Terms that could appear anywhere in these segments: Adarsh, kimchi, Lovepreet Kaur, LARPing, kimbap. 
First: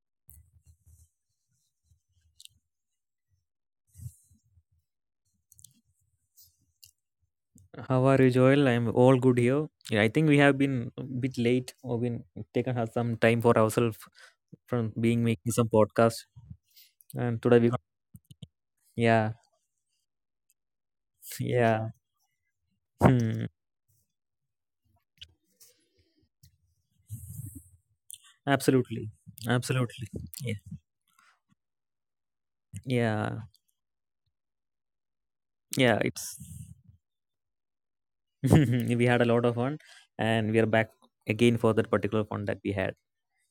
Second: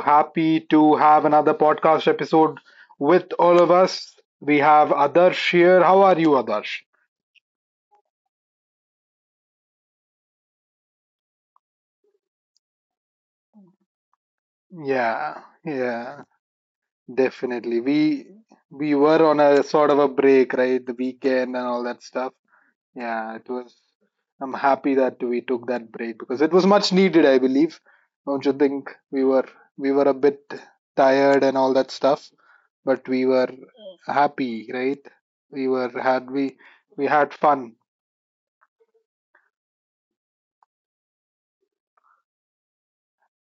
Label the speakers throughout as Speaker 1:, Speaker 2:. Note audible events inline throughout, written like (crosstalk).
Speaker 1: happy to have another podcast episode with all of us. We have Adarsh here. How are you, Adarsh?
Speaker 2: How are you, Joel? I'm all good here. Yeah, I think we have been a bit late or been taken us some time for ourselves from being
Speaker 1: Yeah,
Speaker 2: making some
Speaker 1: yeah,
Speaker 2: podcast. And today we,
Speaker 1: definitely. We were
Speaker 2: yeah,
Speaker 1: on a sort of a break, right? The weekend and all
Speaker 2: yeah,
Speaker 1: that stuff. Yeah,
Speaker 2: hmm,
Speaker 1: it was. I'm happy that we took that break because it was much needed, I believe. Don't you think
Speaker 2: absolutely,
Speaker 1: we were
Speaker 2: absolutely,
Speaker 1: a bit
Speaker 2: yeah,
Speaker 1: tired and all that stuff, but we
Speaker 2: yeah,
Speaker 1: were happy, right? We were
Speaker 2: yeah.
Speaker 1: had
Speaker 2: It's
Speaker 1: we we had fun.
Speaker 2: (laughs) We had a lot of fun, and we are back again for that particular fun that we had.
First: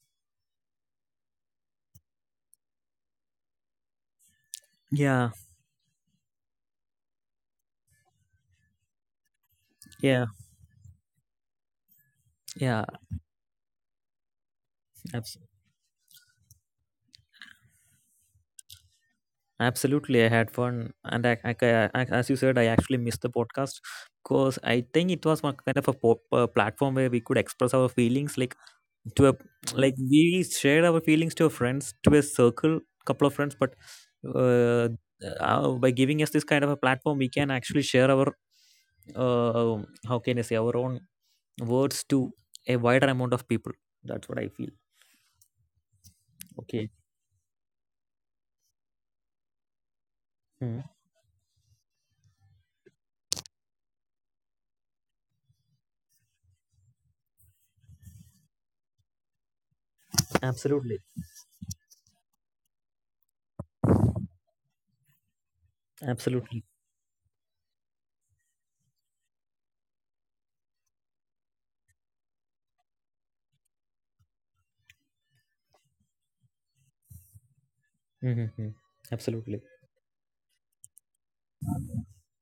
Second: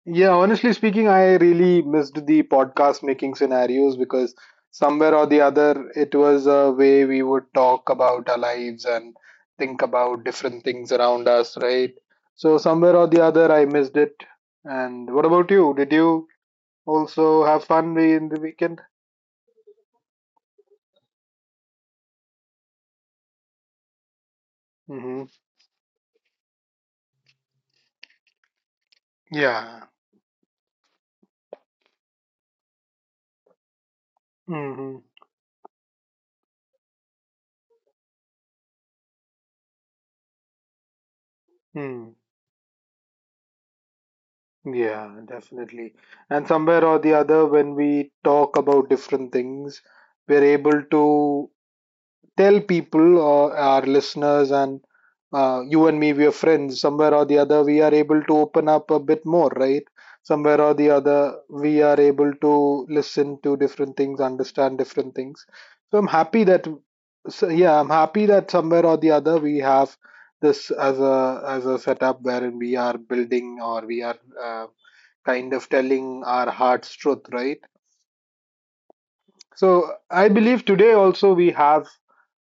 Speaker 1: Yeah, honestly speaking, I really missed the podcast making scenarios because somewhere or
Speaker 2: Yeah,
Speaker 1: the other, it was a way we would talk about our lives and think about
Speaker 2: yeah,
Speaker 1: different things around us, right? So,
Speaker 2: yeah.
Speaker 1: somewhere or the other, I missed it. And what about you? Did you also have fun in the weekend?
Speaker 2: Absolutely, I had fun, and as you said, I actually missed the podcast because I think it
Speaker 1: Hmm.
Speaker 2: was one kind of a platform where we could express our feelings, like to a
Speaker 1: Yeah.
Speaker 2: like we shared our feelings to our friends, to a circle, couple of friends, but uh,
Speaker 1: Hmm.
Speaker 2: by giving us this kind of a platform, we can actually share our uh, how can I say our own words
Speaker 1: Mm.
Speaker 2: to a wider amount of people. That's what I feel.
Speaker 1: Yeah, definitely. And somewhere
Speaker 2: Okay.
Speaker 1: or the other, when we talk about different things, we're
Speaker 2: Mm.
Speaker 1: able to tell people or our listeners, and you and me, we are friends. Somewhere or the other, we are able to open up a bit more, right? Somewhere or the
Speaker 2: Absolutely.
Speaker 1: other, we are able to listen to different things, understand different things. So I'm happy
Speaker 2: Absolutely.
Speaker 1: that, so yeah, I'm happy that somewhere or the other we have this as a setup wherein we are building, or we are uh, kind of telling our heart's truth, right?
Speaker 2: Mm-hmm. Absolutely.
Speaker 1: So I believe today also we have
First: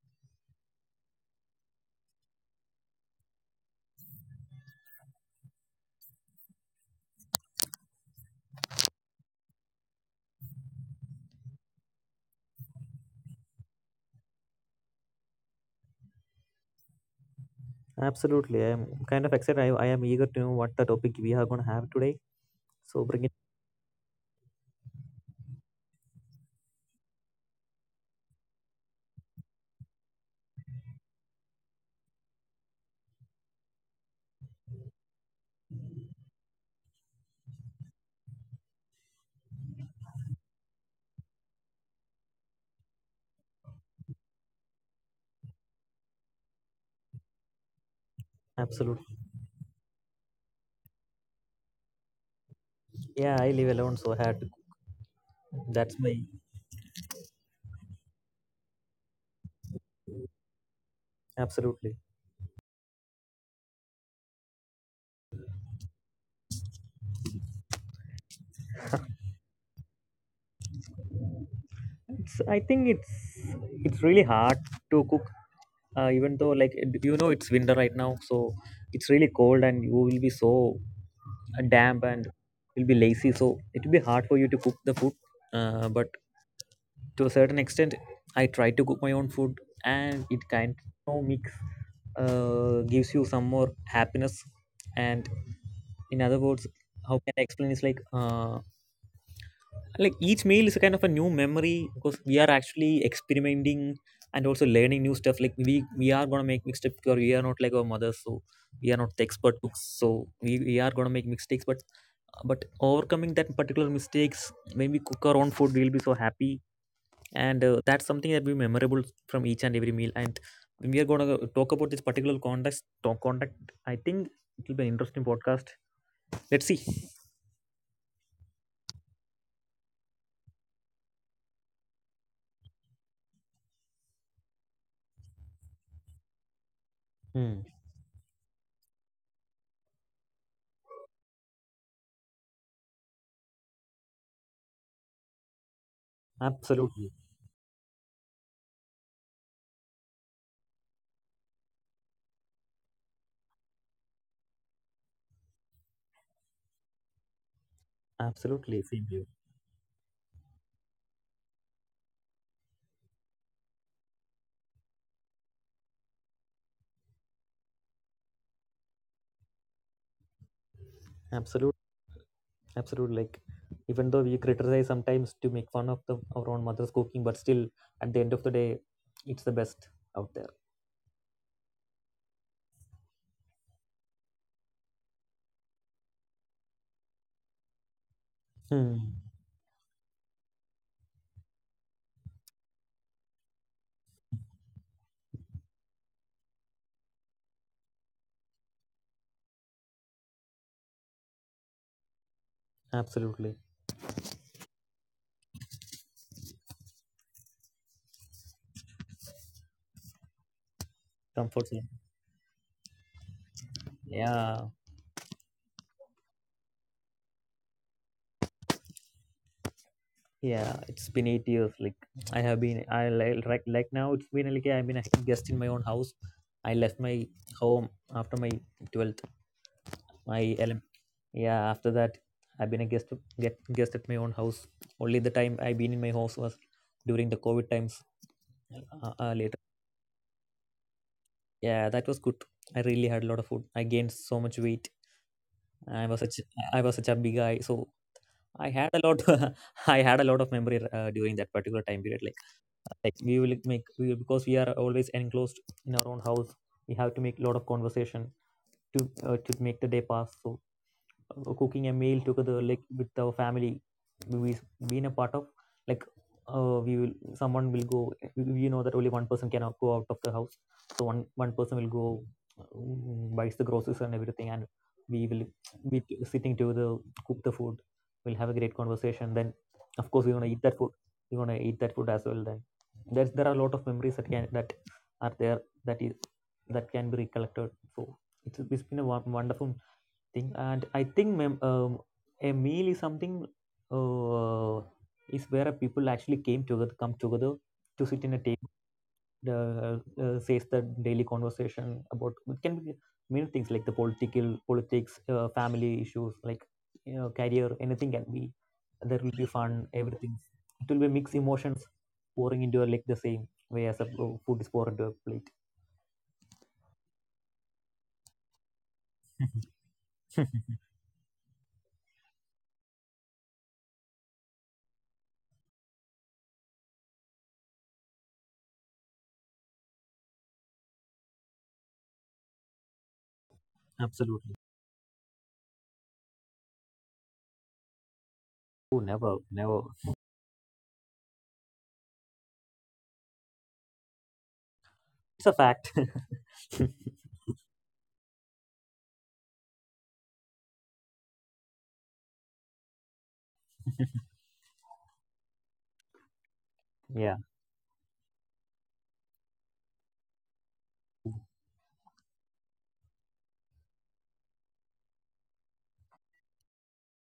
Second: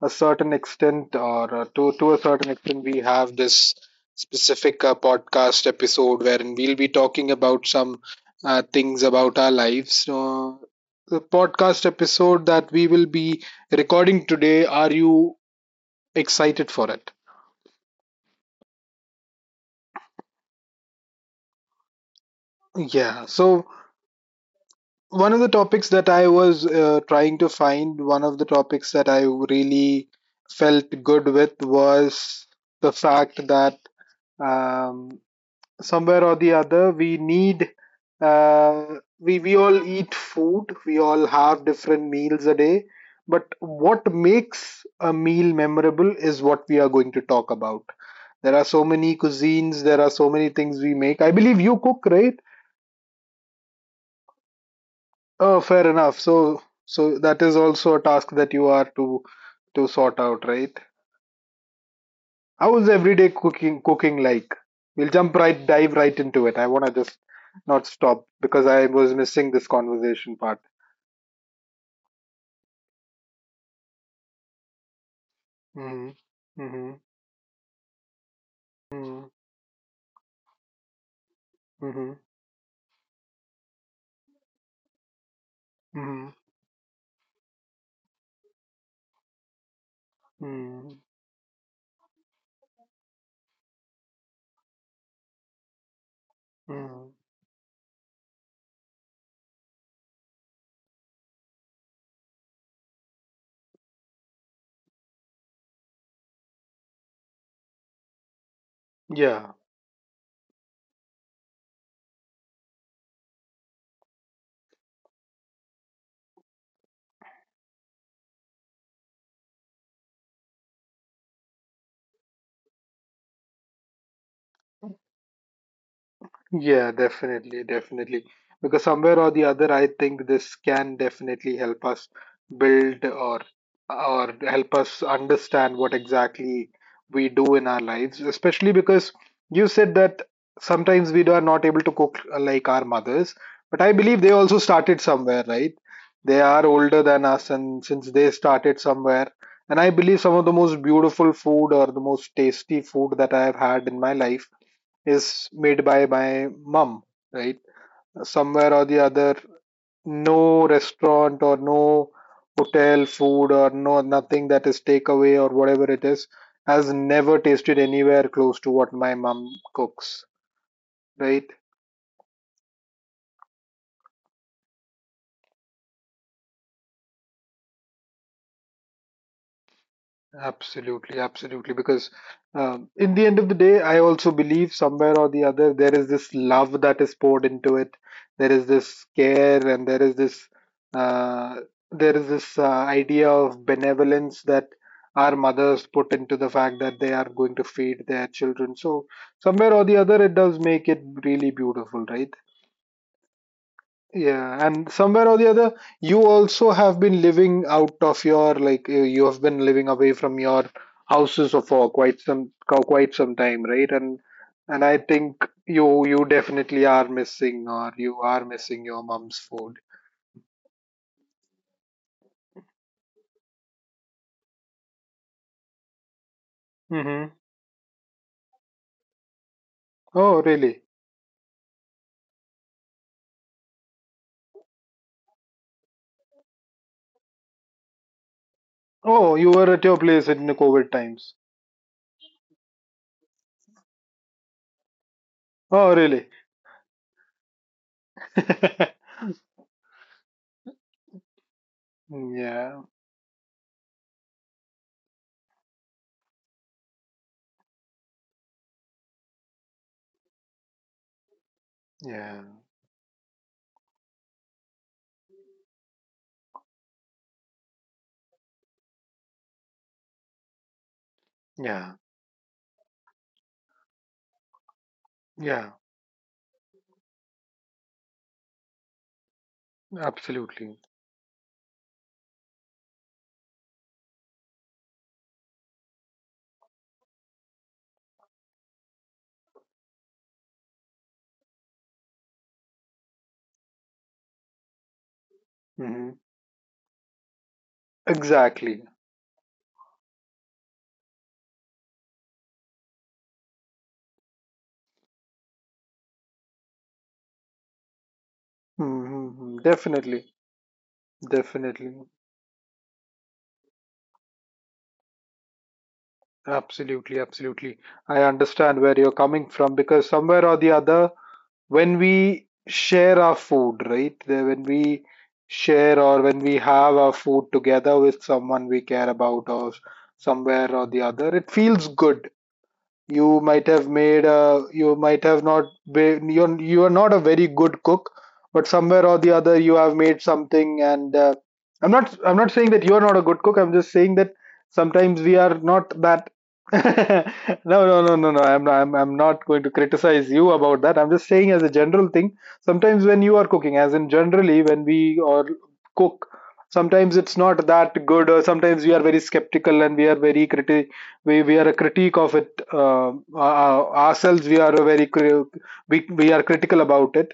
Speaker 1: a certain extent, or to a certain extent, we have this specific podcast episode wherein we'll be talking about some things about our lives. So the podcast episode that we will be recording today, are you excited for it?
Speaker 2: Absolutely. I am kind of excited. I am eager to know what the topic we are going to have today. So bring
Speaker 1: Yeah,
Speaker 2: it.
Speaker 1: so one of the topics that I was trying to find, one of the topics that I really felt good with, was the fact that um, somewhere or the other we need uh, we all eat food. We all have different meals a day, but what makes a meal memorable is what we are going to talk about. There are so
Speaker 2: Absolutely.
Speaker 1: many cuisines, there are so many things we make. I believe you cook, right?
Speaker 2: Yeah, I live alone, so I had to.
Speaker 1: Oh, fair
Speaker 2: That's
Speaker 1: enough.
Speaker 2: my.
Speaker 1: So that is also a task that you are to sort out, right?
Speaker 2: Absolutely.
Speaker 1: How's everyday cooking like? We'll jump right dive right into it. I wanna just not stop because I was missing this conversation part.
Speaker 2: It's, I think it's really hard to cook,
Speaker 1: Mm-hmm.
Speaker 2: even though like
Speaker 1: Mm-hmm.
Speaker 2: you know it's winter right now, so it's
Speaker 1: Mm-hmm.
Speaker 2: really cold and you will be so damp and you'll be lazy. So it will be hard for you to cook the food. But
Speaker 1: Mm-hmm.
Speaker 2: to a certain extent I try to cook my own food, and it kind
Speaker 1: Mm-hmm.
Speaker 2: of mix gives you some more happiness, and in other words,
Speaker 1: Mm-hmm.
Speaker 2: how can I explain. It's like each meal is a kind of a new memory because we are actually experimenting and also learning new stuff, like we are going to make mistakes because we are not like our mothers, so we are not the
Speaker 1: Yeah.
Speaker 2: expert cooks, so we are going to make mistakes, but overcoming that particular mistakes when we cook our own food, we'll be so happy, and that's something that will be memorable from each and every meal. And when we are going to talk about this particular context talk contact, I think it will be an interesting podcast, let's see.
Speaker 1: Yeah, definitely, definitely. Because somewhere or the other, I think this can definitely help us build, or help us understand what exactly we do
Speaker 2: Hmm.
Speaker 1: in our lives, especially because you said that sometimes we are not able to cook like our mothers, but I believe they also started somewhere, right? They are older
Speaker 2: Absolutely,
Speaker 1: than us, and since they started somewhere, and I believe some of the most beautiful food or the most tasty food that I have had in my life is made by my mom, right? Somewhere
Speaker 2: absolutely
Speaker 1: or the
Speaker 2: same here.
Speaker 1: other, no restaurant or no hotel food or no nothing that is takeaway or whatever it is has never tasted anywhere close to what my mom cooks, right?
Speaker 2: Absolute absolute like even though we criticize sometimes to make fun of the our own mother's cooking, but still at the end of the day it's the best out there.
Speaker 1: Absolutely, absolutely. Because in the end of the day, I also believe somewhere or the other there is this love that is poured into it. There is this
Speaker 2: Hmm.
Speaker 1: care, and uh, there is this idea of benevolence that our mothers put into the fact that they are going to feed their children. So somewhere or the other, it does make it really beautiful, right?
Speaker 2: Absolutely.
Speaker 1: Yeah, and somewhere or the other, you also have been living out of your, like, you have been living away from your houses
Speaker 2: Comfort zone,
Speaker 1: for quite some quite some time, right? And
Speaker 2: yeah.
Speaker 1: and I think you definitely are missing, or you are missing your mom's food.
Speaker 2: Yeah, it's been 8 years. Like I have been, I like right, like now it's been like I've been a guest in my own house. I left my
Speaker 1: Mm-hmm.
Speaker 2: home after my 12th,
Speaker 1: Oh,
Speaker 2: my LM.
Speaker 1: really?
Speaker 2: Yeah, after that I've been a guest at my own house. Only the time I've been in my house was during the COVID times.
Speaker 1: Oh, you
Speaker 2: Later,
Speaker 1: were at your place in the COVID times.
Speaker 2: yeah, that was good. I really had a lot of food. I gained so much weight.
Speaker 1: Oh,
Speaker 2: I was
Speaker 1: really?
Speaker 2: such I was such a big guy, so I had a
Speaker 1: (laughs)
Speaker 2: lot. (laughs) I had a lot of memory during that particular time period. Like.
Speaker 1: Yeah,
Speaker 2: Like we will because we are always enclosed in our own house, we have to make a lot of conversation to make the day pass. So cooking a meal
Speaker 1: yeah,
Speaker 2: together like with our family, we been a part of, like, we will someone will go, we know that only one person cannot go out of the house, so one person will
Speaker 1: yeah,
Speaker 2: go, buys the groceries and everything, and we will
Speaker 1: yeah,
Speaker 2: be sitting together, cook the food, we'll have a great conversation. Then of course we're gonna eat that
Speaker 1: absolutely.
Speaker 2: food as well. Then there are a lot of memories that can that are there, that is that can be recollected. So it's been a wonderful thing. And I think a meal is something uh, is where people
Speaker 1: Hmm.
Speaker 2: actually came together come together to sit in a table,
Speaker 1: Exactly.
Speaker 2: uh, says the daily conversation about. It can be many things like the political politics, family issues, like you know, career, anything can be. There will be
Speaker 1: Hmm.
Speaker 2: fun,
Speaker 1: Definitely.
Speaker 2: everything. It will be mixed emotions
Speaker 1: Definitely.
Speaker 2: pouring into a, like the same way as a food is poured into a plate.
Speaker 1: Absolutely. Absolutely. I understand where you're coming from, because somewhere or the
Speaker 2: (laughs)
Speaker 1: other, when we share our food, right? When we share or when we have our food together with someone we care about, or somewhere or the other, it feels good.
Speaker 2: Absolutely.
Speaker 1: You might have not you are not a very good cook, but
Speaker 2: Oh
Speaker 1: somewhere or the
Speaker 2: never,
Speaker 1: other you
Speaker 2: never.
Speaker 1: have made something, and I'm not saying that you are not a good cook. I'm just saying that sometimes we
Speaker 2: It's a
Speaker 1: are not
Speaker 2: fact.
Speaker 1: that. (laughs) No, no, no, no, no. I'm not going to criticize you about that. I'm just saying, as a general thing, sometimes when you are cooking, as in generally when we or cook, sometimes
Speaker 2: (laughs) Yeah.
Speaker 1: it's not that good, or sometimes we are very skeptical and we are very criti we are a critique of it, uh, ourselves. We are critical about it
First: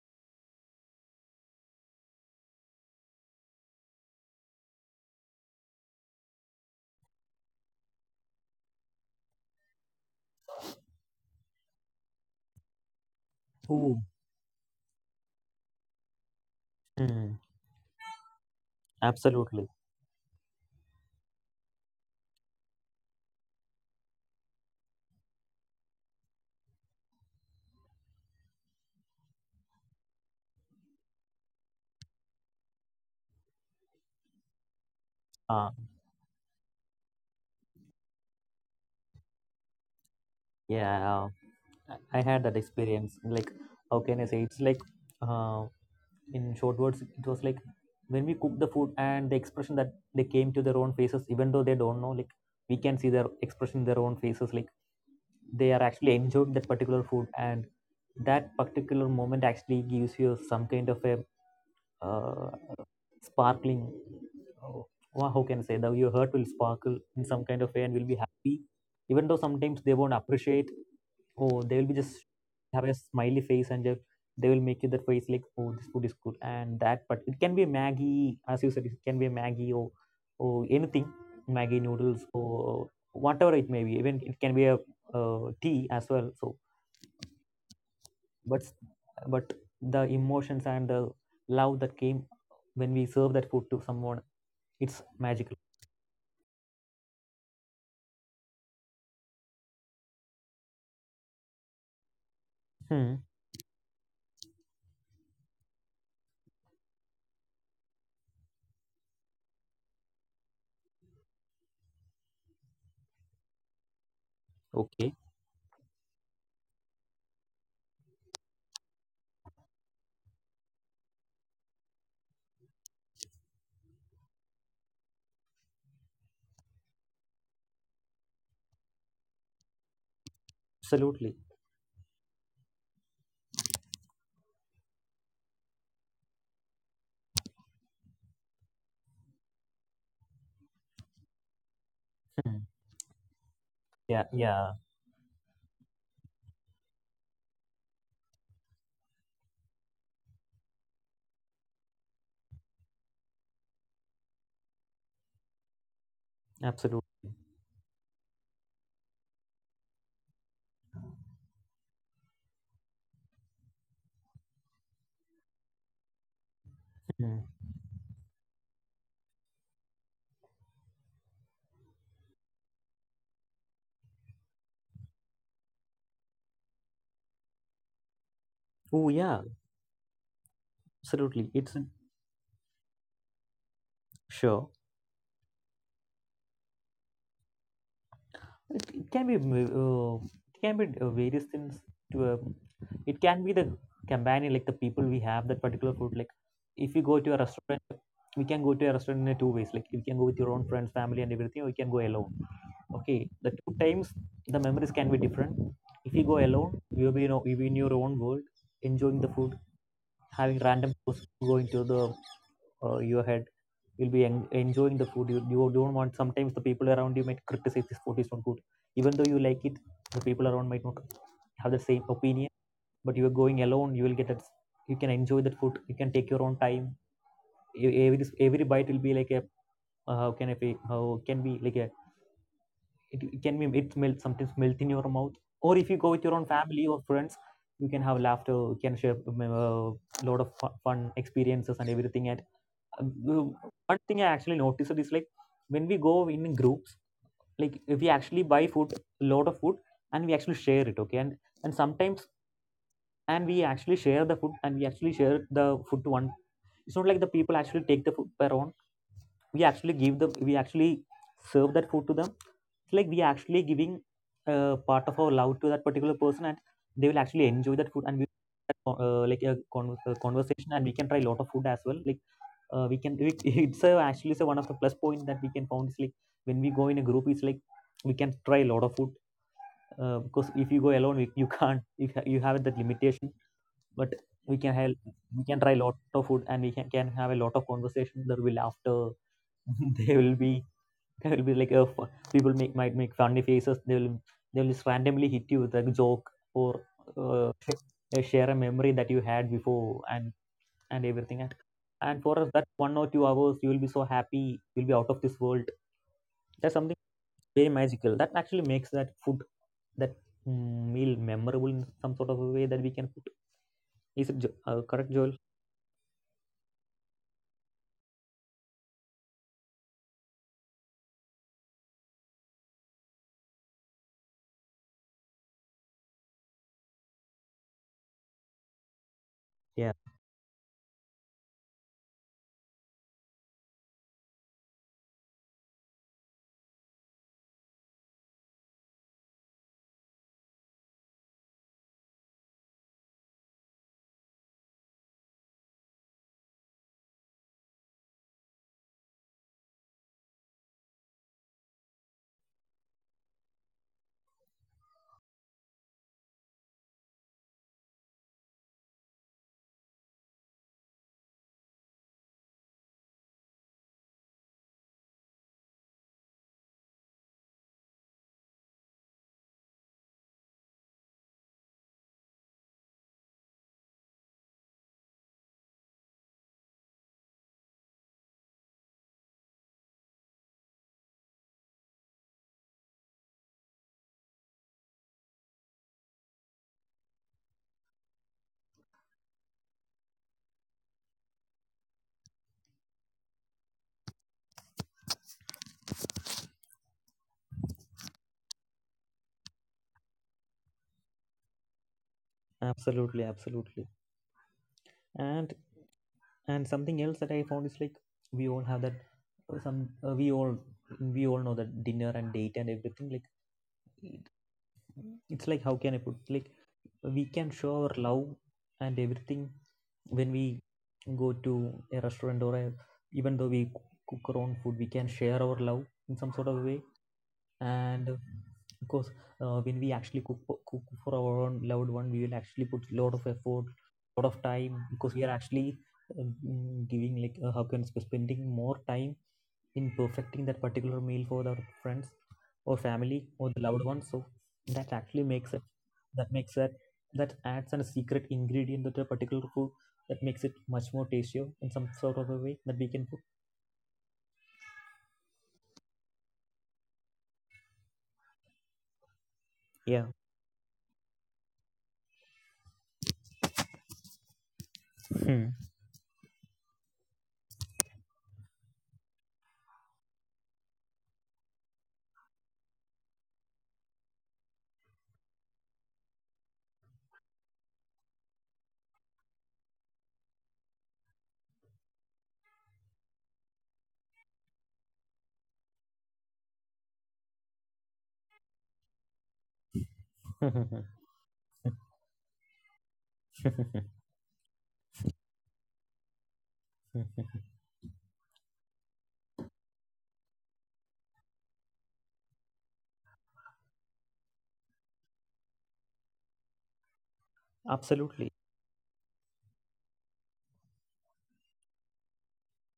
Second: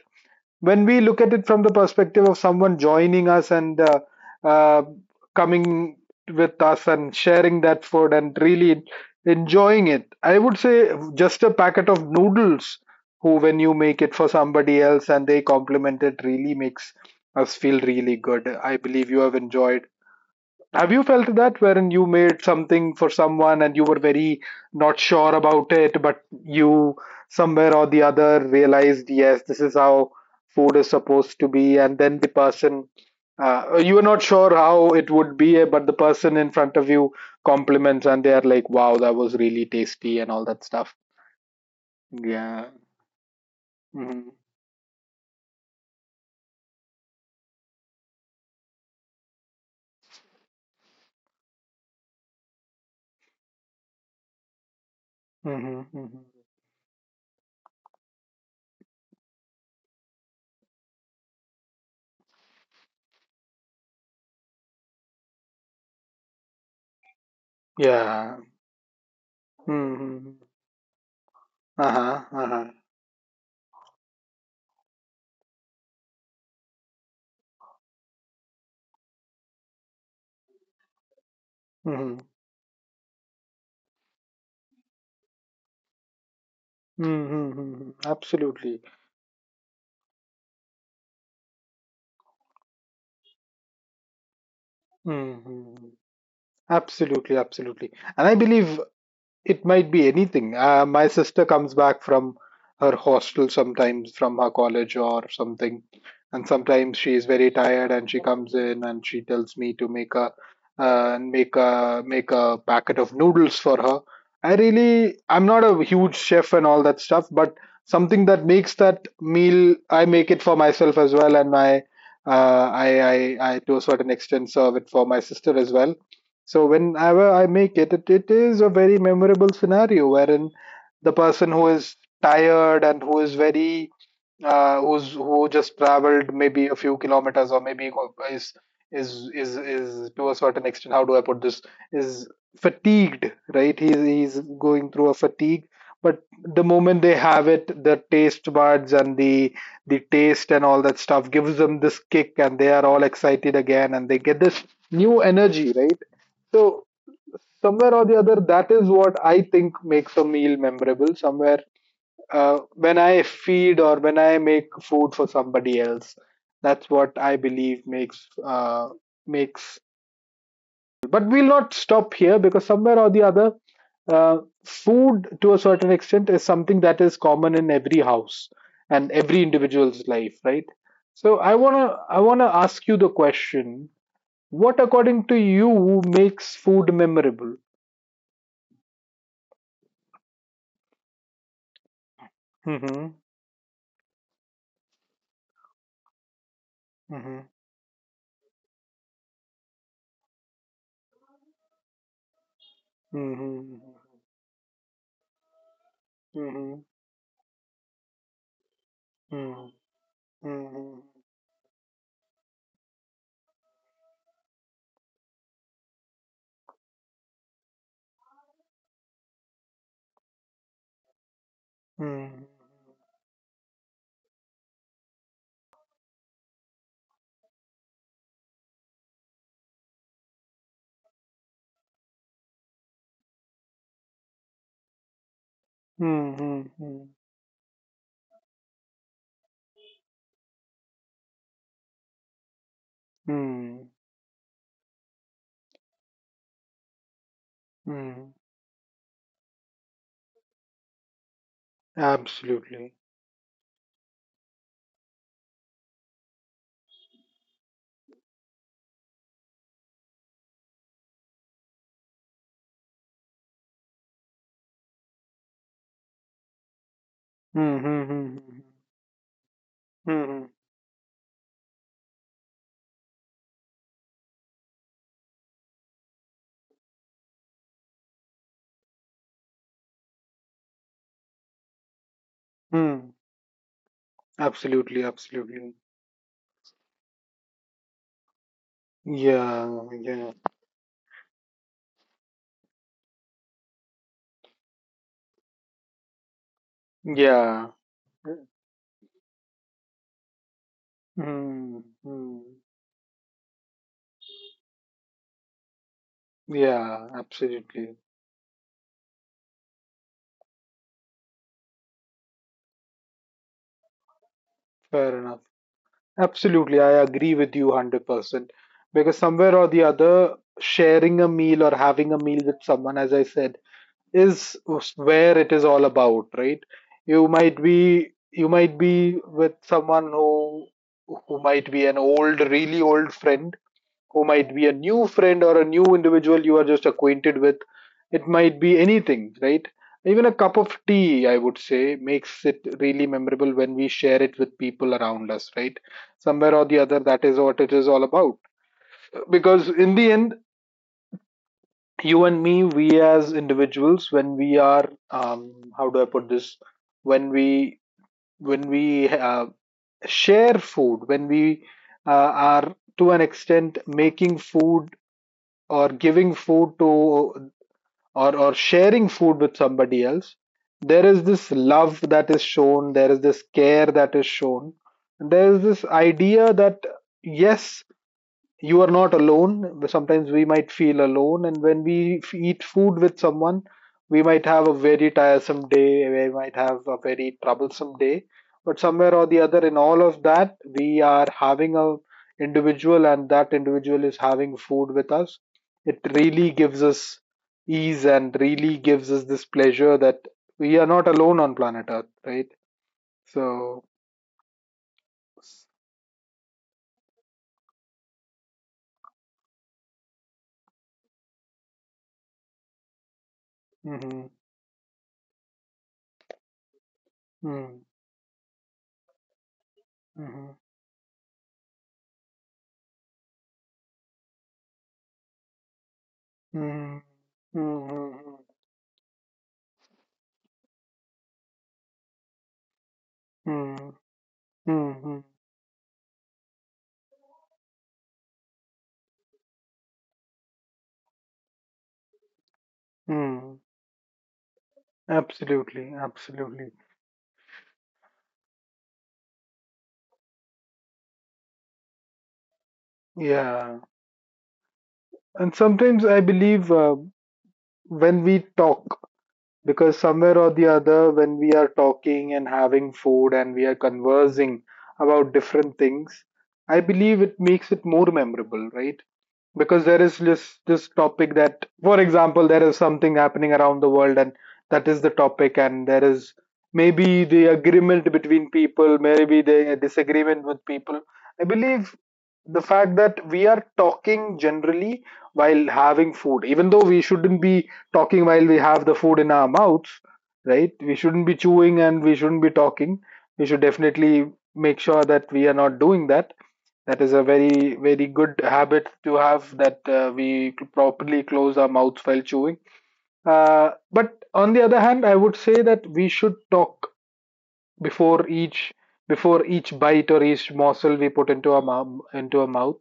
Speaker 1: when we look at it from the perspective of someone joining us and uh, coming with us and sharing that food and really enjoying it. I would say just a packet of noodles, who, when you make
Speaker 2: Oh.
Speaker 1: it for somebody else and they compliment it, really makes
Speaker 2: Mm.
Speaker 1: us feel really good. I believe you have
Speaker 2: Absolutely.
Speaker 1: enjoyed. Have you felt that, wherein you made something for someone and you were very not sure about it, but you somewhere or the other realized, yes, this is how food is supposed to be, and then the person, you were not sure how it would be,
Speaker 2: Uh,
Speaker 1: but the person in front of you compliments and they are like, wow, that was really tasty and all that stuff?
Speaker 2: yeah, I had that
Speaker 1: Yeah.
Speaker 2: experience. Like, how can I
Speaker 1: Hmm.
Speaker 2: say? It's like, uh, in short words it was like when we cook the food and the expression that they came to their own faces, even though they don't know, like we can see their expression in their own faces, like they are
Speaker 1: Hmm.
Speaker 2: actually
Speaker 1: Hmm.
Speaker 2: enjoying that particular food, and that particular moment actually gives you some kind of a uh, sparkling. Oh, how can I say, that your heart will sparkle in some kind of way and will be
Speaker 1: Yeah.
Speaker 2: happy, even though sometimes they won't
Speaker 1: Hmm.
Speaker 2: appreciate. Oh, they will be just
Speaker 1: Uh-huh. Uh-huh.
Speaker 2: have a smiley face, and just they will make you that face like, oh, this food is good and that. But it can be a maggie, as you said, it can be a maggie or anything, maggie
Speaker 1: Hmm.
Speaker 2: noodles or whatever it may be. Even it can be a tea as well. So
Speaker 1: Hmm.
Speaker 2: but
Speaker 1: Absolutely.
Speaker 2: but the emotions and the love that came when we serve that food to someone, it's magical.
Speaker 1: Hmm. Absolutely, absolutely. And I believe it might be anything. My sister comes back from her
Speaker 2: Hmm.
Speaker 1: hostel sometimes, from her college or something. And sometimes she is very tired and she comes in and she tells me to make a, make a packet of noodles for her.
Speaker 2: Okay.
Speaker 1: I'm not a huge chef and all that stuff, but something that makes that meal, I make it for myself as well, and uh, I to a certain extent serve it for my sister as well. So whenever I make it, it is a very memorable scenario wherein the
Speaker 2: Absolutely.
Speaker 1: person who is tired and who is very who just traveled maybe a few kilometers, or maybe is is to a certain extent, how do I put this, is
Speaker 2: Hmm.
Speaker 1: fatigued, right? he's
Speaker 2: Yeah,
Speaker 1: he's
Speaker 2: yeah,
Speaker 1: going through a fatigue, but the moment they have it, the taste buds and the taste and all that stuff gives them this kick, and they are all excited again, and they get this new energy, right? So
Speaker 2: absolutely.
Speaker 1: somewhere or the other, that is what I think makes a meal memorable. Somewhere, when I feed or when I make food for somebody else, that's what I
Speaker 2: Hmm.
Speaker 1: believe makes, makes. But we'll not stop here, because somewhere or the other, uh, food to a certain extent is something that is common in every house and
Speaker 2: Oh
Speaker 1: every
Speaker 2: yeah,
Speaker 1: individual's life, right? So I
Speaker 2: absolutely. It's.
Speaker 1: wanna I wanna ask you the question:
Speaker 2: Sure.
Speaker 1: what, according to you, makes food memorable?
Speaker 2: It uh, it can be various things to
Speaker 1: Hmm.
Speaker 2: it can be the companion, like the people we have that particular food. Like if you go to a
Speaker 1: Mhm.
Speaker 2: restaurant, we can go to a restaurant in a two ways, like you can go with your own friends, family and everything, or you can go alone. Okay. The
Speaker 1: Mhm.
Speaker 2: two times the memories can be different. If you go
Speaker 1: Mhm.
Speaker 2: alone, you'll be, you know, you'll be in your own world enjoying the food,
Speaker 1: Mhm.
Speaker 2: having random
Speaker 1: Mhm.
Speaker 2: thoughts, going to the your head. You'll be enjoying the food. You don't want, sometimes the people around you might criticize, this food is not good, even though you like it, the people around might not have the same
Speaker 1: Mhm.
Speaker 2: opinion. But you are going alone, you will get that, you can enjoy that food, you can take your own time. E- every every bite will be like a, how can I say, how can be like a, it can be it melt, sometimes melt in your mouth. Or if you go with your own
Speaker 1: Mhm.
Speaker 2: family or
Speaker 1: Mhm.
Speaker 2: friends, you can have laughter, you can share a lot of fun experiences and everything. And uh,
Speaker 1: Mhm.
Speaker 2: one thing I actually noticed is, like, when we go in groups, like we
Speaker 1: Mhm.
Speaker 2: actually buy food, a lot of food, and we actually share it. Okay, and sometimes
Speaker 1: Absolutely.
Speaker 2: and we actually share the food, and we actually share the food to one. It's not like the people actually take the food per own. We actually give them. We actually serve that food to them. It's like we actually giving part of our love to that particular person, and they will actually enjoy that food. And we
Speaker 1: Mm-hmm.
Speaker 2: like a, a
Speaker 1: Mm-hmm.
Speaker 2: conversation, and we can try a lot of food as well. Like we can (laughs) it's actually it's, one of the plus point that we can found is, like, when we go in a group, it's like we can try a lot of food, because if you go alone, you can't, you, you have that
Speaker 1: Mm-hmm.
Speaker 2: limitation. But we can
Speaker 1: Absolutely,
Speaker 2: help, we can
Speaker 1: absolutely.
Speaker 2: try a lot of food, and we can have a lot of conversation. There will, after,
Speaker 1: Yeah,
Speaker 2: (laughs) they
Speaker 1: yeah,
Speaker 2: will be, there will be like people make might make funny faces, they will just randomly hit you with a joke, or uh,
Speaker 1: yeah.
Speaker 2: sh- share a memory that you had before and everything. And
Speaker 1: Mm-hmm.
Speaker 2: for us, that 1 or 2 hours, you will be so happy, you'll be out of this world. That's something
Speaker 1: Yeah,
Speaker 2: very
Speaker 1: absolutely.
Speaker 2: magical that actually makes that food, that, mm, meal memorable in some sort of a way that we can put. Is it correct,
Speaker 1: Fair
Speaker 2: Joel?
Speaker 1: enough. Absolutely, I agree with you 100%. Because somewhere or the other, sharing a meal or having a meal with someone, as I said, is where it is all about, right? You might be with
Speaker 2: Yeah,
Speaker 1: someone who might be an old, really old friend, who might be a new friend or a new individual you are just acquainted with. It might be anything, right? Even a cup of tea, I would say, makes it really memorable when we share it with people around us, right? Somewhere or the other, that is what it is all about. Because in the end, you and me, we as individuals, when we are how do I put this, when we when we uh, share food, when we are to an extent making food or giving food to or sharing food with somebody else, there is this love that is shown, there is this care that is shown, and there is this idea that, yes, you are not alone. Sometimes we might feel alone, and when we eat food with someone, we might have a very tiresome day, we might have a very troublesome day, but somewhere or the other, in all of that, we are having a individual and that individual is having food with us. It really gives us ease and really gives us this pleasure that we are not alone on planet Earth, right?
Speaker 2: absolutely,
Speaker 1: So
Speaker 2: absolutely. and and something else that I found is, like, we all have that some we all know that dinner and date and everything, like
Speaker 1: mhm,
Speaker 2: it, it's like, how can I put, like, we can show
Speaker 1: mhm,
Speaker 2: our love and everything when we
Speaker 1: mhm,
Speaker 2: go to a restaurant or a, even though we cook our own food, we can share our love in some sort of way.
Speaker 1: mhm, mhm,
Speaker 2: And of
Speaker 1: mhm.
Speaker 2: course when we actually cook, cook for our own loved one, we will actually put a lot of effort,
Speaker 1: Mm,
Speaker 2: lot of time
Speaker 1: mm,
Speaker 2: because
Speaker 1: mm,
Speaker 2: we are actually giving like how can I say, spending more time in perfecting that particular meal for our friends or family or
Speaker 1: mm.
Speaker 2: the loved ones. So that actually makes it,
Speaker 1: Absolutely,
Speaker 2: that makes
Speaker 1: absolutely.
Speaker 2: that, that adds a secret ingredient to the particular food that makes it much more tastier in some sort of a way that we can put.
Speaker 1: Yeah. And sometimes I believe when we talk, because
Speaker 2: Yeah.
Speaker 1: somewhere or the other, when we are talking and having food and we are conversing about
Speaker 2: Hmm.
Speaker 1: different things, I believe it makes it more memorable, right? Because there is this topic that, for example, there is something happening around the world, and that is the topic. And there is maybe the agreement between people, maybe the disagreement with people. I believe the fact that we are talking generally while having food, even though we shouldn't be talking while we have the food in our mouths, right? We shouldn't be chewing and we shouldn't be talking. We should definitely make sure that we are not doing that. That is a very, very good habit to have, that we properly close our mouths while chewing. But on the other hand, I would say that we should talk
Speaker 2: (laughs)
Speaker 1: before
Speaker 2: Absolutely.
Speaker 1: each before each bite or each morsel we put into our into our mouth.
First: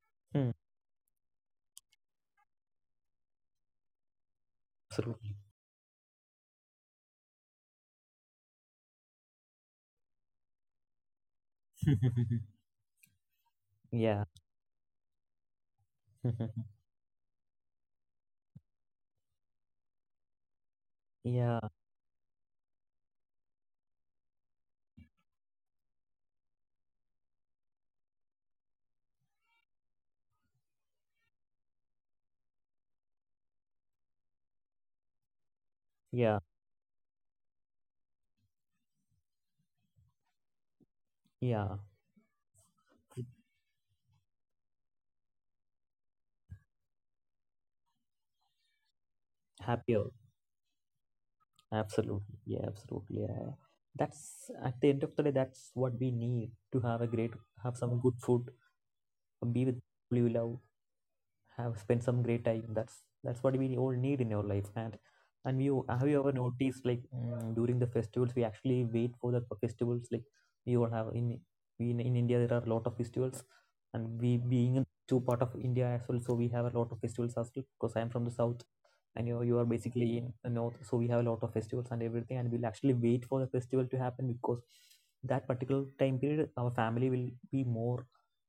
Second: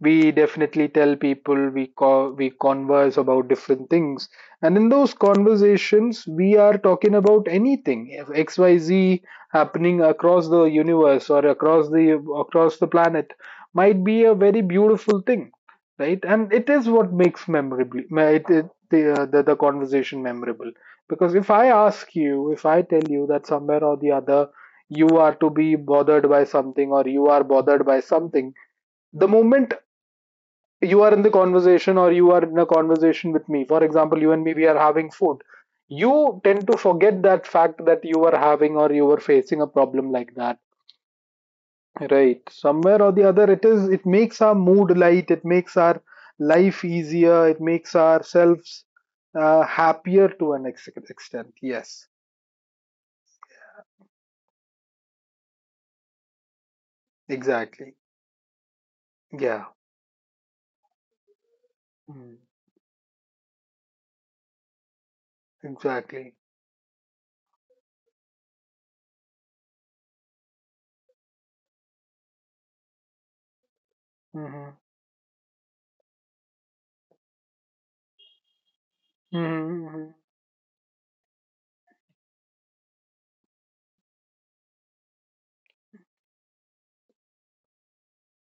Speaker 1: We definitely tell people, we we converse about different things, and in those
Speaker 2: Absolutely.
Speaker 1: conversations we are talking about anything. If XYZ happening across the universe or
Speaker 2: (laughs)
Speaker 1: across the planet might be
Speaker 2: Yeah.
Speaker 1: a very beautiful thing, right? And it
Speaker 2: (laughs)
Speaker 1: is what makes memorable it, it the conversation memorable. Because if
Speaker 2: Yeah.
Speaker 1: I ask you, if I tell you that somewhere or the other you are to be bothered by something or you are bothered by something, the moment you are in the conversation or you are in a conversation with me, for example, you and me, we are having food,
Speaker 2: Yeah.
Speaker 1: you tend to forget that fact that you were having or you were facing a problem like that.
Speaker 2: Yeah.
Speaker 1: Right. Somewhere or the other, it is, it makes our mood light, it makes our life easier, it makes ourselves
Speaker 2: Happier.
Speaker 1: happier to an extent. Yes,
Speaker 2: Absolutely, yeah, absolutely. Yeah, yeah. That's at the end of the day, that's what we need, to have a great, have
Speaker 1: exactly.
Speaker 2: some good food, be
Speaker 1: Yeah.
Speaker 2: with people you love, have spend some
Speaker 1: Mm.
Speaker 2: great time. That's what we all need in our life. And you have, you ever
Speaker 1: Exactly.
Speaker 2: noticed like during the festivals we actually wait for the festivals, like we all have in, we in India there are a lot of festivals, and we being
Speaker 1: Mm-hmm.
Speaker 2: in two part of India as well, so we have a lot of festivals as well because I am from the south, and you know you are
Speaker 1: Mm-hmm.
Speaker 2: basically in the north, so we have a lot of festivals and everything, and we'll actually wait for the festival to happen because that particular time period our family will be more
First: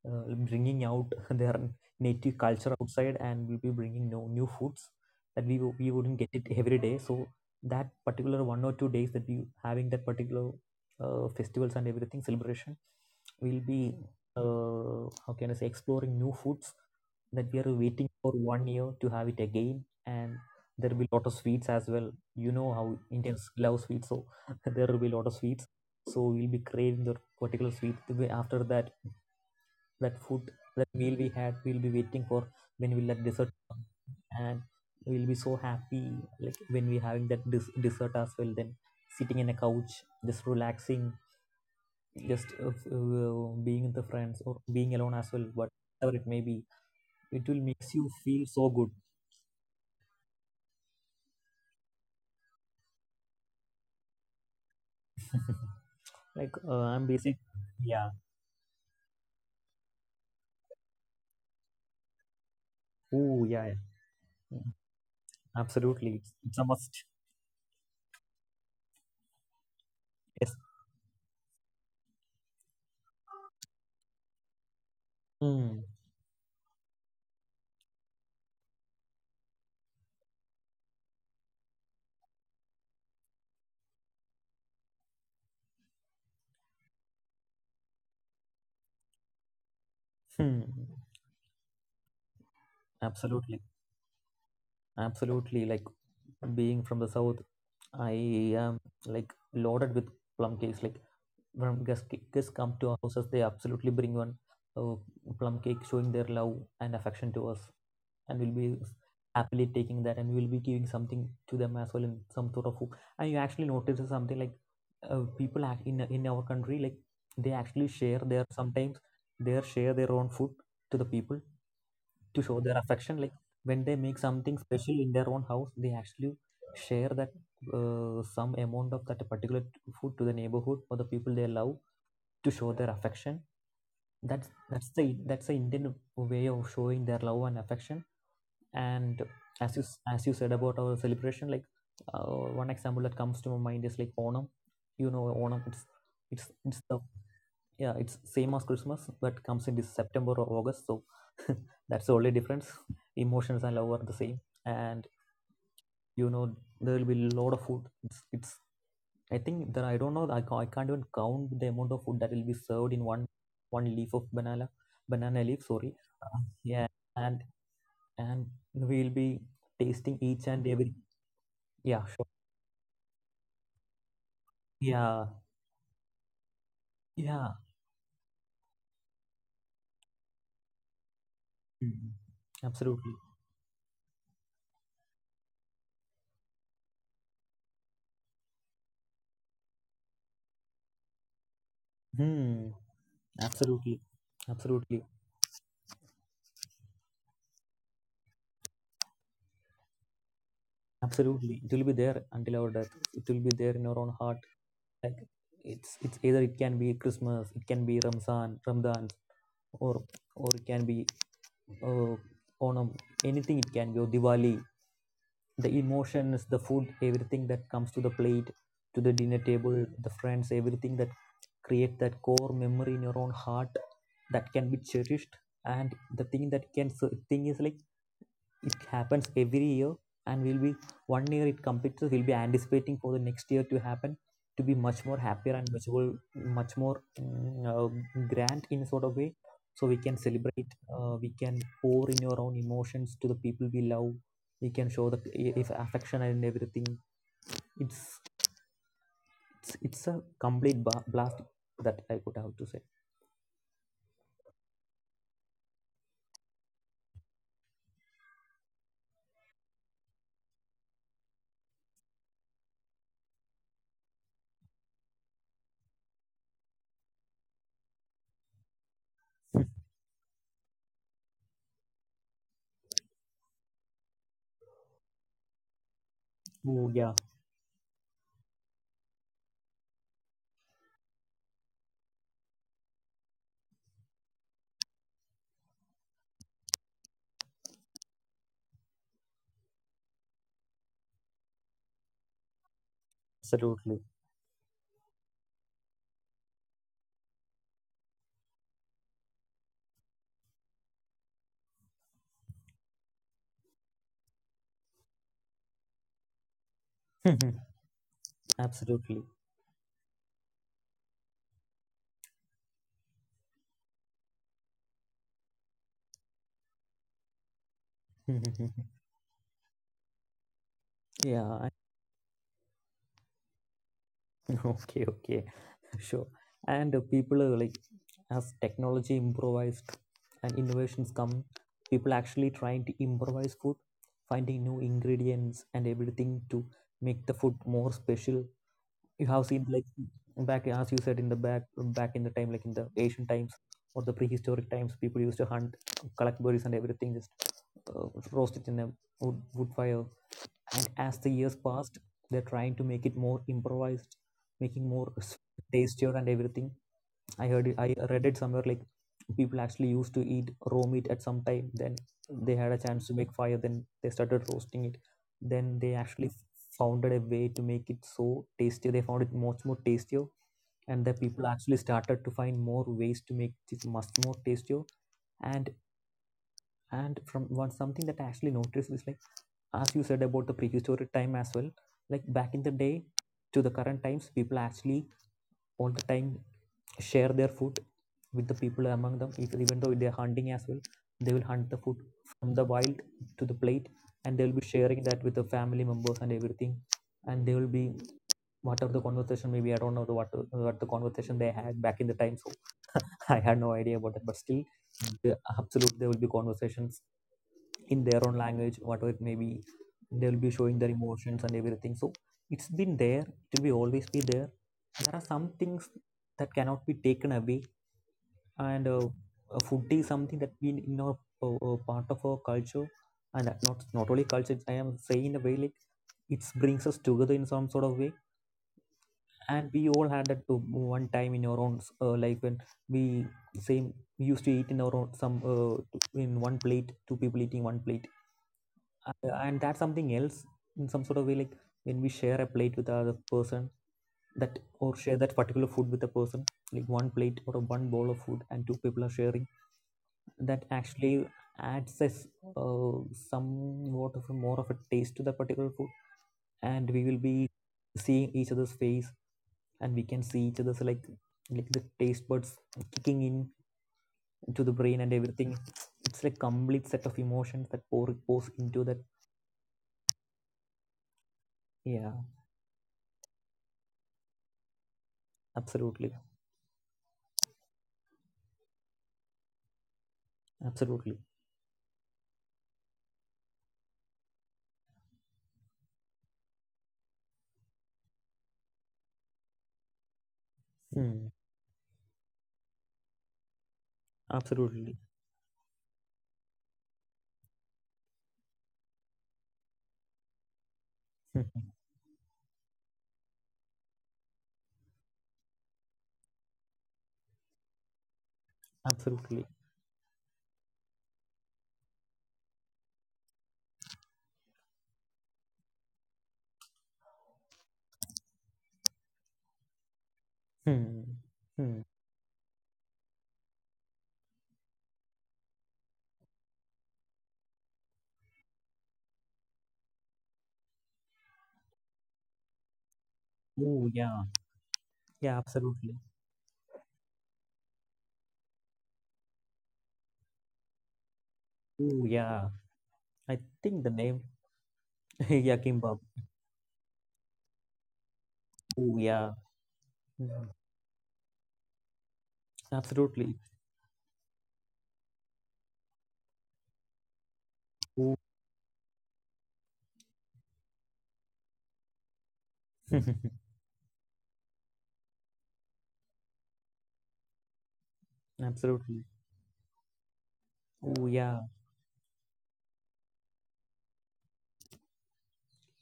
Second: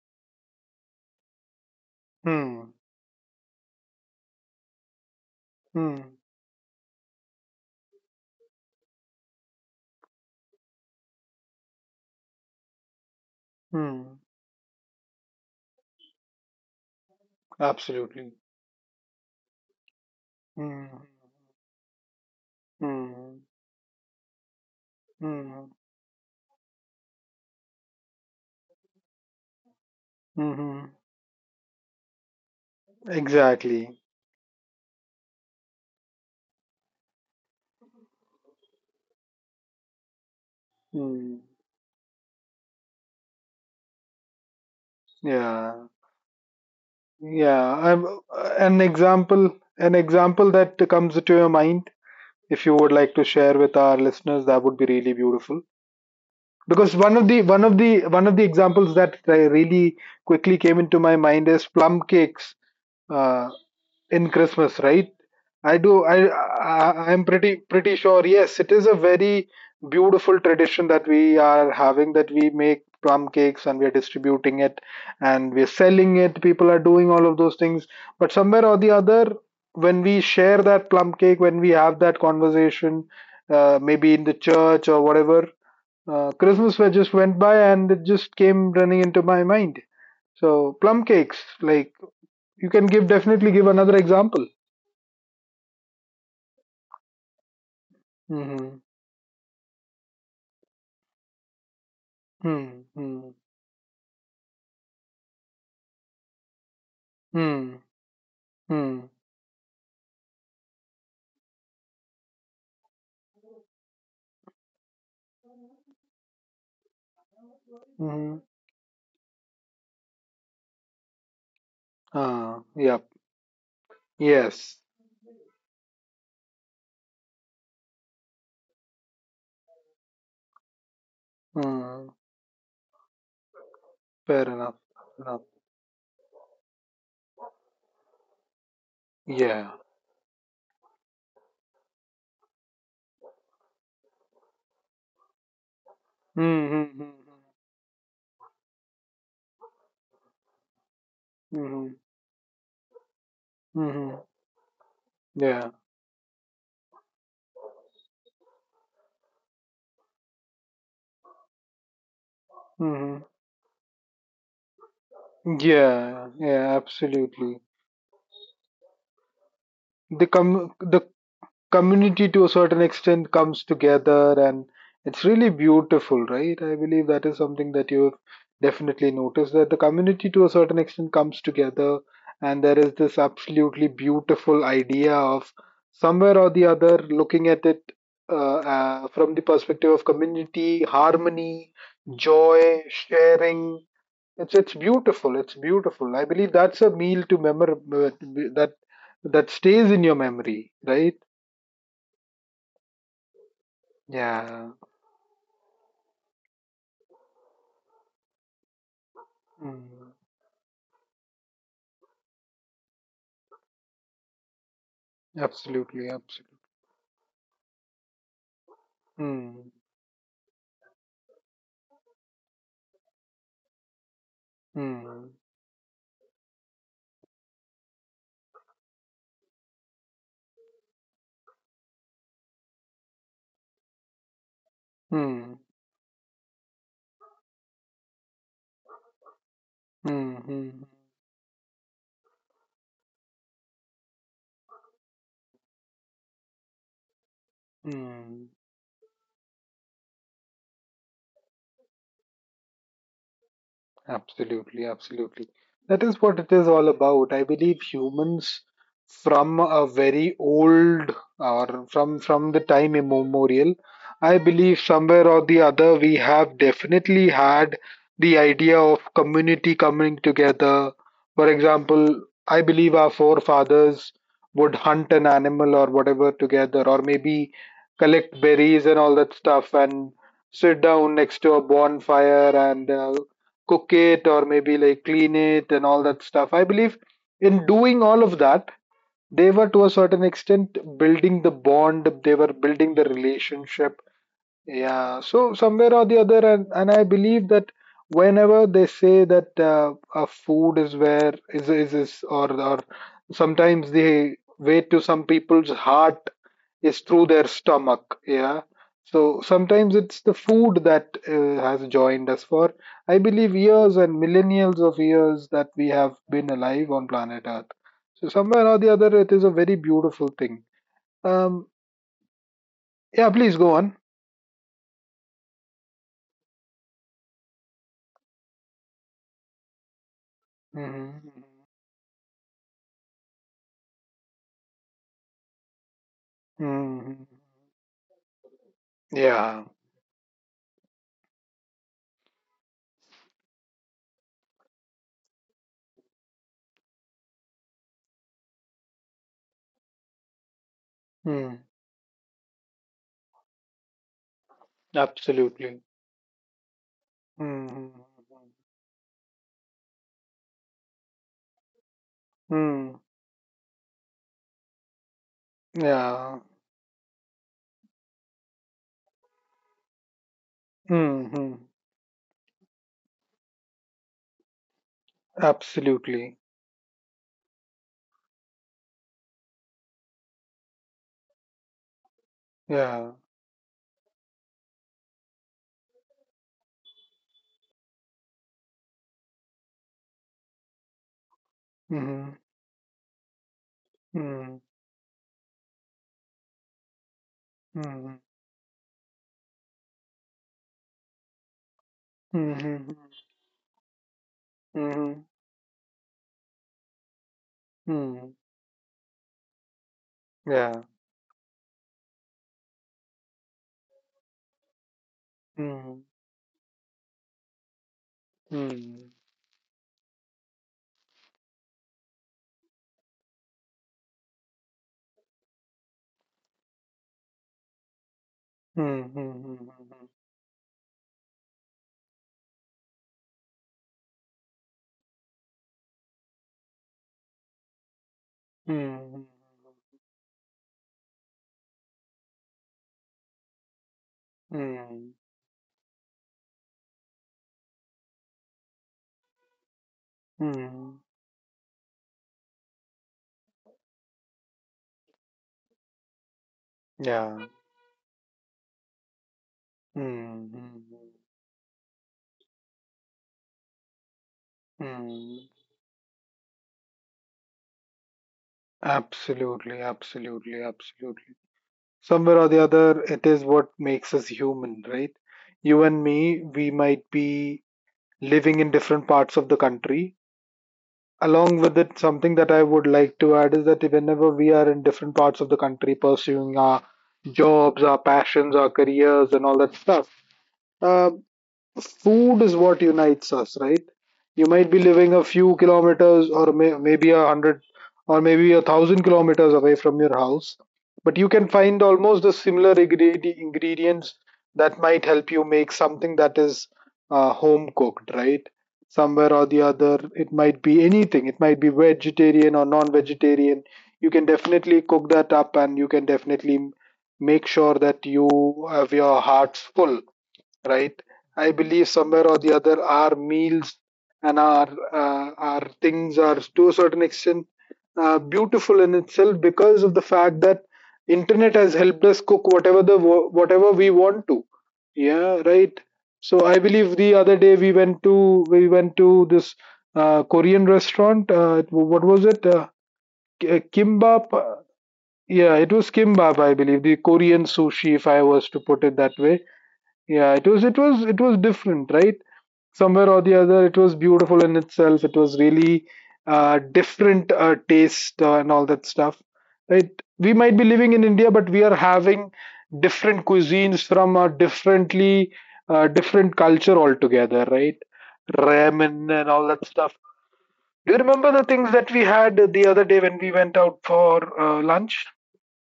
Speaker 2: uh, bringing out (laughs) their native
Speaker 1: Mm-hmm.
Speaker 2: culture outside, and we'll be bringing no new foods that we, we
Speaker 1: Mm-hmm.
Speaker 2: wouldn't get it every day. So that particular 1 or 2 days that we having that particular festivals and everything celebration, we'll be
Speaker 1: Mm-hmm.
Speaker 2: how can I say, exploring new foods that we are waiting for
Speaker 1: Absolutely.
Speaker 2: 1 year to have it again. And there
Speaker 1: Mm-hmm.
Speaker 2: will be a lot of sweets as well, you know how
Speaker 1: Mm-hmm.
Speaker 2: Indians love sweets, so (laughs) there will be a lot of sweets,
Speaker 1: Mm-hmm.
Speaker 2: so we'll be craving that particular sweet. After that, that food,
Speaker 1: Mm-hmm.
Speaker 2: that meal we had, we'll be waiting for when will that dessert come.
Speaker 1: Exactly.
Speaker 2: And we'll be so happy like when we're having that dessert as well, then sitting in a couch, just relaxing,
Speaker 1: Mm.
Speaker 2: just being with the friends or being alone as well. But
Speaker 1: Yeah.
Speaker 2: whatever it may be, it will
Speaker 1: Yeah.
Speaker 2: makes you feel so
Speaker 1: An
Speaker 2: good.
Speaker 1: example, an example that comes to your mind, if you would like to share with our listeners, that would be really beautiful.
Speaker 2: (laughs) Like
Speaker 1: Because
Speaker 2: I'm
Speaker 1: one of
Speaker 2: basic.
Speaker 1: the one of the
Speaker 2: Yeah.
Speaker 1: one of the examples that really quickly came into my mind is plum cakes.
Speaker 2: Oh
Speaker 1: Uh,
Speaker 2: yeah, yeah.
Speaker 1: in Christmas, right? I do.
Speaker 2: Absolutely,
Speaker 1: I,
Speaker 2: it's a must.
Speaker 1: I I'm pretty sure. Yes, it is a very beautiful
Speaker 2: Yes.
Speaker 1: tradition that we are having. That we make plum cakes and we are distributing it and we're
Speaker 2: Hmm.
Speaker 1: selling it. People are doing all of those things. But somewhere or the other, when we share that plum cake, when we have that conversation, maybe in the church or whatever, Christmas fair just went by and it just came running into my mind.
Speaker 2: Hmm.
Speaker 1: So plum cakes, like, you can give definitely
Speaker 2: Absolutely.
Speaker 1: give another example.
Speaker 2: Absolutely, like being from the south, I
Speaker 1: Mhm.
Speaker 2: am like loaded with plum cakes. Like when guests, guests come
Speaker 1: Hmm.
Speaker 2: to our houses,
Speaker 1: Hmm.
Speaker 2: they absolutely bring one uh, plum cake showing their love and affection to us,
Speaker 1: Hmm.
Speaker 2: and we'll be
Speaker 1: Mm,
Speaker 2: happily taking that, and we'll be giving something to them as well in some sort of hook. And you actually notice something like people act in our country, like they actually share
Speaker 1: mhm.
Speaker 2: their, sometimes they share their own food to the people to show
Speaker 1: Ah,
Speaker 2: their
Speaker 1: yep.
Speaker 2: affection. Like when they make something
Speaker 1: Yes.
Speaker 2: special in their own house, they actually share that some amount of that particular food to the neighborhood or the people they love,
Speaker 1: Mm,
Speaker 2: to show their affection.
Speaker 1: fair
Speaker 2: that's
Speaker 1: enough.
Speaker 2: that's the,
Speaker 1: Fair enough.
Speaker 2: that's the Indian way of showing their love and affection. And
Speaker 1: Yeah.
Speaker 2: as you as you said about our celebration, like uh, one example that comes to my mind is like Onam. You know Onam, it's, it's the,
Speaker 1: Mm-hmm.
Speaker 2: yeah, it's same as Christmas but comes in this September or August, so (laughs)
Speaker 1: Mm-hmm.
Speaker 2: that's the only difference. Emotions and love are the
Speaker 1: Mm-hmm.
Speaker 2: same. And
Speaker 1: Yeah.
Speaker 2: you know, there will be a lot of food. It's, I think that, I don't know, I can't even count the amount of food that will be served in
Speaker 1: Mm-hmm.
Speaker 2: one one leaf of banana, banana leaf, sorry.
Speaker 1: Yeah.
Speaker 2: uh,
Speaker 1: Yeah.
Speaker 2: yeah. and
Speaker 1: Absolutely.
Speaker 2: and we'll be tasting
Speaker 1: The
Speaker 2: each and
Speaker 1: com
Speaker 2: every.
Speaker 1: the
Speaker 2: Yeah, sure.
Speaker 1: community to a certain extent comes together, and it's
Speaker 2: Yeah.
Speaker 1: really beautiful, right? I believe that is
Speaker 2: Yeah.
Speaker 1: something that you've definitely noticed, that the community to a certain extent comes together,
Speaker 2: Mhm.
Speaker 1: and there is
Speaker 2: Absolutely.
Speaker 1: this absolutely beautiful idea of somewhere or the other looking at it, from the perspective of community, harmony,
Speaker 2: Hmm.
Speaker 1: joy, sharing.
Speaker 2: Absolutely.
Speaker 1: It's
Speaker 2: Absolutely.
Speaker 1: beautiful, it's beautiful. I believe that's a meal to memor that that stays in your memory, right?
Speaker 2: Absolutely, it will be there until our death, it will be there in our own heart.
Speaker 1: Yeah.
Speaker 2: Like it's either it can be Christmas, it can be Ramzan, Ramadan, or
Speaker 1: Mm.
Speaker 2: or it can be uh, Onam, anything it can be, or Diwali. The
Speaker 1: Absolutely.
Speaker 2: emotions, the
Speaker 1: Absolutely.
Speaker 2: food, everything that comes to the plate, to the dinner
Speaker 1: Mm.
Speaker 2: table, the friends, everything that create that core memory in your own heart that can be
Speaker 1: Mm.
Speaker 2: cherished. And the thing that can, so thing is like it happens every year, and we'll be, 1 year it completes, we'll be anticipating for the next year to happen, to be much more happier
Speaker 1: Mm.
Speaker 2: and much more, much more grand in a sort of way, so we can
Speaker 1: Mm.
Speaker 2: celebrate.
Speaker 1: Mm.
Speaker 2: We can pour in your own emotions to the people we love, we can show the if affection and everything. It's,
Speaker 1: Mm.
Speaker 2: it's a complete blast that I could have to say.
Speaker 1: Absolutely, absolutely. That is what it is all about. I believe humans from a very old or from the time immemorial, I believe somewhere or the other, we have definitely had the idea of community coming together. For example, I believe our forefathers would hunt an animal or whatever together,
Speaker 2: Oh,
Speaker 1: or
Speaker 2: yeah,
Speaker 1: maybe collect berries and all that stuff and sit down next to a bonfire and cook it or maybe like clean it and all that stuff. I believe in doing all of that, they were to a certain extent building the bond, they were building the
Speaker 2: absolutely.
Speaker 1: relationship. Yeah, so somewhere or the other, and I believe that whenever they say that a food is where is or sometimes the way to some people's heart is through their stomach,
Speaker 2: (laughs)
Speaker 1: yeah.
Speaker 2: Absolutely.
Speaker 1: So sometimes it's the food that has joined us for, I believe, years and millennials of years that we have been alive on planet Earth. So somewhere or the other, it is a very beautiful thing.
Speaker 2: (laughs) Yeah.
Speaker 1: um yeah, please go on.
Speaker 2: (laughs) Okay, okay, sure. And people, like as technology improvised and innovations come,
Speaker 1: Hmm.
Speaker 2: people actually trying to improvise food, finding new ingredients and everything to make
Speaker 1: Hmm.
Speaker 2: the food more special. You have seen
Speaker 1: Yeah.
Speaker 2: like back, as you said, in the back, back in the time, like in the ancient times or the prehistoric times, people used to hunt, collect berries and everything, just uh, roast it in a wood fire. And as the years
Speaker 1: Mm.
Speaker 2: passed, they're trying to make it more improvised, making more
Speaker 1: Absolutely.
Speaker 2: tastier and everything. I heard it, I
Speaker 1: Hmm.
Speaker 2: read it somewhere like people actually used to eat raw meat at some time. Then they had a
Speaker 1: Hmm.
Speaker 2: chance to make fire, then they started roasting it, then they actually
Speaker 1: Yeah.
Speaker 2: founded a way to make it so tasty. They found it much more tastier, and the people
Speaker 1: Hmm.
Speaker 2: actually started to find more ways to make it much more tastier. and
Speaker 1: Absolutely.
Speaker 2: and from one, something that I actually noticed is like, as you said about the prehistoric time as well, like back in the day
Speaker 1: Yeah.
Speaker 2: to the current times, people actually all the time share their food with the people among them. If, even though they're hunting as well, they will hunt the food
Speaker 1: Hmm.
Speaker 2: from the wild to the plate, and they'll be sharing that with the family members and everything. And they will be,
Speaker 1: Hmm.
Speaker 2: whatever the conversation maybe, I don't know the what the conversation they had back in the time, so
Speaker 1: Hmm.
Speaker 2: (laughs) I had no idea about it, but still
Speaker 1: Mhm.
Speaker 2: yeah, absolutely, there will be conversations in their
Speaker 1: Mm.
Speaker 2: own language, whatever it may be. They'll be showing
Speaker 1: Yeah.
Speaker 2: their emotions and everything. So it's been there. It will be always be there. There are some things
Speaker 1: Mm.
Speaker 2: that cannot be taken away, and
Speaker 1: Mm.
Speaker 2: food is something that been in our part of our culture, and that not, not only culture. I am saying in a way like it brings us together in some sort of way,
Speaker 1: Mm.
Speaker 2: and
Speaker 1: Mm.
Speaker 2: we all had that one time in our own life when we, same, we used to eat in our own some in one plate, two people eating one plate.
Speaker 1: Mm. Mm.
Speaker 2: And that's something else, in some sort of way, like when we share a plate with the other person, that
Speaker 1: Mm.
Speaker 2: or share
Speaker 1: Mm,
Speaker 2: that particular food with a person, like one plate or a one bowl of food and two people are sharing, that
Speaker 1: mm.
Speaker 2: actually adds us uh, somewhat of a more of a taste to the particular food. And we will be
Speaker 1: Yeah.
Speaker 2: seeing each other's face, and we can see
Speaker 1: Mm.
Speaker 2: each other's,
Speaker 1: Mm.
Speaker 2: like the taste buds kicking in into the brain and
Speaker 1: Mm.
Speaker 2: everything. It's like complete set of emotions that pours into that.
Speaker 1: Absolutely, absolutely, absolutely.
Speaker 2: Yeah.
Speaker 1: Somewhere or the other, it is what makes us human, right? You and
Speaker 2: Absolutely.
Speaker 1: me, we might be living in different parts of the country.
Speaker 2: Absolutely.
Speaker 1: Along with it, something that I would like to add is that whenever we are in different parts of the country pursuing our jobs, our passions, our careers, and all that stuff, uh,
Speaker 2: Hmm.
Speaker 1: food is what unites us, right? You might be
Speaker 2: Absolutely.
Speaker 1: living a few kilometers or maybe a hundred or maybe a thousand kilometers away from your house, but you can
Speaker 2: Hmm.
Speaker 1: find almost the similar ingredients that might help you make something that is home cooked, right? Somewhere
Speaker 2: Absolutely.
Speaker 1: or the other, it might be anything, it might be vegetarian or non vegetarian. You can definitely cook that up and you can definitely make sure that you have your hearts full, right?
Speaker 2: Hmm.
Speaker 1: I
Speaker 2: Hmm.
Speaker 1: believe somewhere or the other, our meals and our things are to a certain extent beautiful in itself because of the fact that internet has helped us cook whatever the whatever
Speaker 2: Oh
Speaker 1: we
Speaker 2: yeah.
Speaker 1: want to.
Speaker 2: Yeah,
Speaker 1: Yeah, right.
Speaker 2: absolutely.
Speaker 1: So I believe the other day we went to this Korean restaurant. It-
Speaker 2: Oh
Speaker 1: what was
Speaker 2: yeah,
Speaker 1: it?
Speaker 2: I think the name.
Speaker 1: Kimbap.
Speaker 2: (laughs) Yeah,
Speaker 1: Yeah, it
Speaker 2: kimbab.
Speaker 1: was kimbap, I believe, the Korean sushi, if I was to put
Speaker 2: Oh
Speaker 1: it that
Speaker 2: yeah.
Speaker 1: way. Yeah,
Speaker 2: Hmm.
Speaker 1: it was it was different, right? Somewhere or
Speaker 2: Absolutely.
Speaker 1: the other, it was beautiful in itself. It was really different
Speaker 2: Oh.
Speaker 1: taste and all that stuff, right? We might be living in India, but we are having
Speaker 2: (laughs)
Speaker 1: different cuisines from a differently different culture altogether, right?
Speaker 2: Absolutely.
Speaker 1: Ramen and all that stuff. Do
Speaker 2: Oh
Speaker 1: you
Speaker 2: yeah.
Speaker 1: remember the things that we had the other day when we went out for lunch?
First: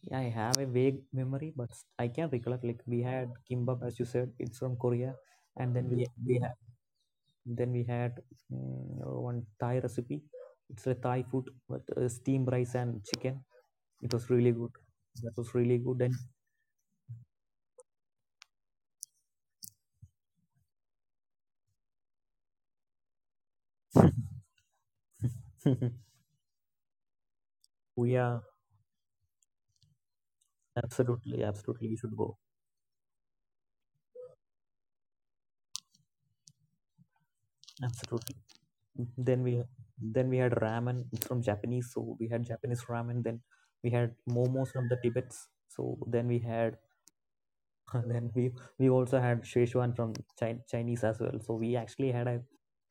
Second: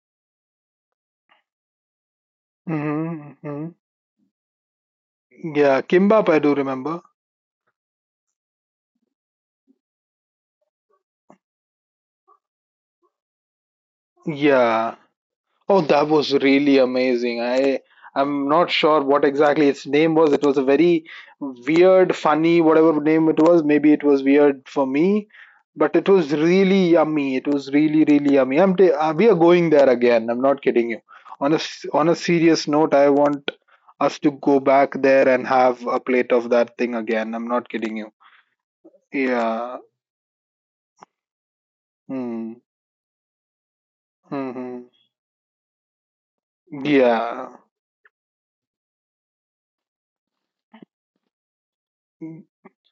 Speaker 2: Yeah, I have a vague memory, but I can recollect. Like we had
Speaker 1: Mm-hmm, hmm.
Speaker 2: kimbap, as you said, it's from Korea, and
Speaker 1: Yeah,
Speaker 2: then we, yeah,
Speaker 1: kimbap.
Speaker 2: we
Speaker 1: I
Speaker 2: had,
Speaker 1: do remember.
Speaker 2: then we had one Thai recipe. It's a Thai food, but steamed rice and chicken. It was really good.
Speaker 1: Yeah.
Speaker 2: That was really
Speaker 1: Oh,
Speaker 2: good.
Speaker 1: that
Speaker 2: And
Speaker 1: was really amazing. I'm not sure what exactly its name was. It was a very weird, funny, whatever name it was. Maybe it was weird for me, but it
Speaker 2: (laughs)
Speaker 1: was really yummy. It was really,
Speaker 2: we
Speaker 1: really
Speaker 2: are,
Speaker 1: yummy. I'm we are going there again. I'm not kidding you.
Speaker 2: absolutely,
Speaker 1: On a
Speaker 2: absolutely, we
Speaker 1: on a
Speaker 2: should go.
Speaker 1: serious note, I want us to go back there and have a plate of that thing again. I'm not kidding you.
Speaker 2: Absolutely. Then we,
Speaker 1: Yeah.
Speaker 2: then we had ramen. It's from Japanese, so we had
Speaker 1: Hmm.
Speaker 2: Japanese ramen. Then we had momos
Speaker 1: Mm.
Speaker 2: from the Tibets. So then we had
Speaker 1: Hmm. Yeah.
Speaker 2: (laughs) and then we also had Szechuan from Chinese as well. So we actually had a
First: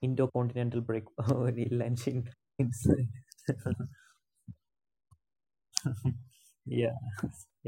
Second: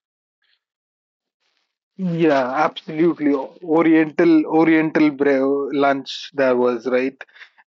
Speaker 2: intercontinental break (laughs) lunch
Speaker 1: Yeah,
Speaker 2: in
Speaker 1: absolutely. Oriental, Oriental
Speaker 2: (laughs)
Speaker 1: lunch there was,
Speaker 2: yeah.
Speaker 1: right?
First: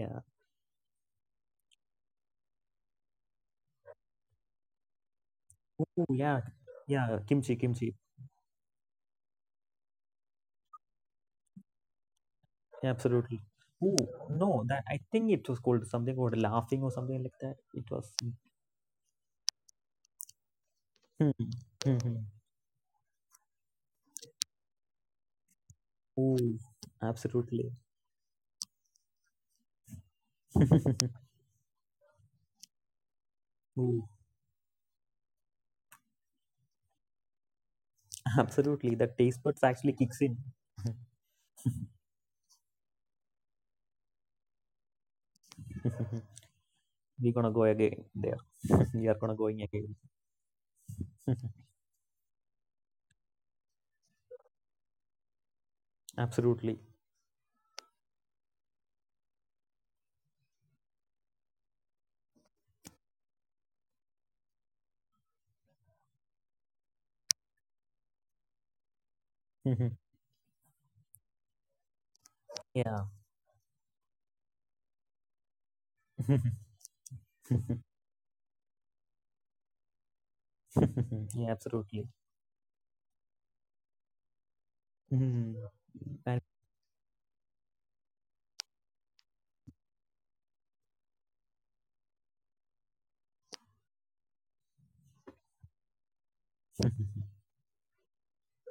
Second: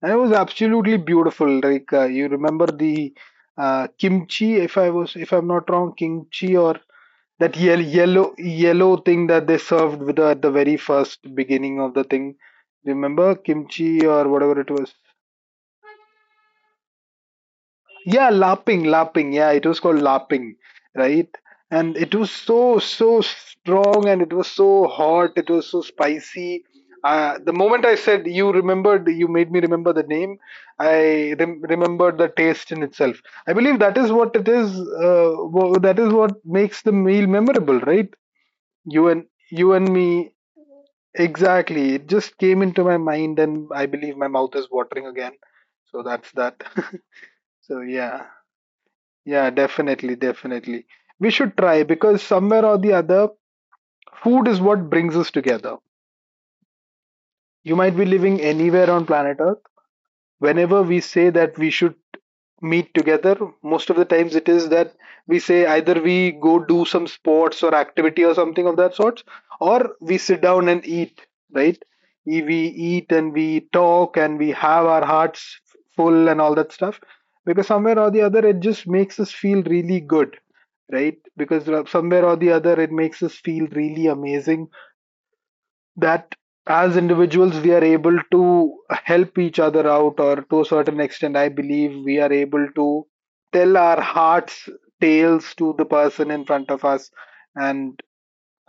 Speaker 1: And it was absolutely beautiful. Like, you remember the kimchi, if I was, if I'm not wrong,
Speaker 2: Ooh, yeah.
Speaker 1: kimchi or
Speaker 2: Yeah,
Speaker 1: that
Speaker 2: kimchi,
Speaker 1: yellow
Speaker 2: kimchi.
Speaker 1: yellow yellow thing that they served with the, at the very first beginning of the thing.
Speaker 2: Yeah,
Speaker 1: Remember
Speaker 2: absolutely. Oh,
Speaker 1: kimchi or whatever
Speaker 2: no,
Speaker 1: it
Speaker 2: that
Speaker 1: was.
Speaker 2: I think it was called something called laughing or something like that. It was.
Speaker 1: Yeah, LARPing, LARPing. Yeah, it was called LARPing, right?
Speaker 2: Hmm,
Speaker 1: And
Speaker 2: hmm,
Speaker 1: it
Speaker 2: hmm.
Speaker 1: was so, so strong and it was so hot, it was so
Speaker 2: Oh,
Speaker 1: spicy. The
Speaker 2: absolutely.
Speaker 1: moment I said you remembered, you made me remember the name, I
Speaker 2: (laughs)
Speaker 1: remembered the taste in itself. I believe that
Speaker 2: Ooh,
Speaker 1: is what it is, that is what makes the meal memorable, right?
Speaker 2: absolutely. The
Speaker 1: You and
Speaker 2: taste buds
Speaker 1: you and
Speaker 2: actually kicks
Speaker 1: me,
Speaker 2: in. (laughs)
Speaker 1: exactly. It just came into my mind and I believe my mouth is watering again. So that's that. (laughs)
Speaker 2: We're gonna go
Speaker 1: So
Speaker 2: again
Speaker 1: yeah.
Speaker 2: there. (laughs) We are gonna
Speaker 1: Yeah,
Speaker 2: going again.
Speaker 1: definitely, definitely. We should
Speaker 2: (laughs)
Speaker 1: try, because somewhere or the other, food is what brings us together.
Speaker 2: Absolutely.
Speaker 1: You might be living anywhere on planet Earth, whenever we say that we should meet together, most of the times it is that we say either we go do some sports or activity or something of that sort, or
Speaker 2: (laughs)
Speaker 1: we sit down and eat, right? We
Speaker 2: Yeah.
Speaker 1: eat and we talk and we have our hearts full and all that
Speaker 2: (laughs)
Speaker 1: stuff, because somewhere or the other, it just makes us feel really good, right?
Speaker 2: Yeah,
Speaker 1: Because
Speaker 2: absolutely.
Speaker 1: somewhere or the other, it makes us feel really amazing,
Speaker 2: Mhm.
Speaker 1: that
Speaker 2: And
Speaker 1: as individuals we are able to help each other out, or to a certain extent, I believe we are able to tell our hearts tales to the person in front of us.
Speaker 2: (laughs)
Speaker 1: And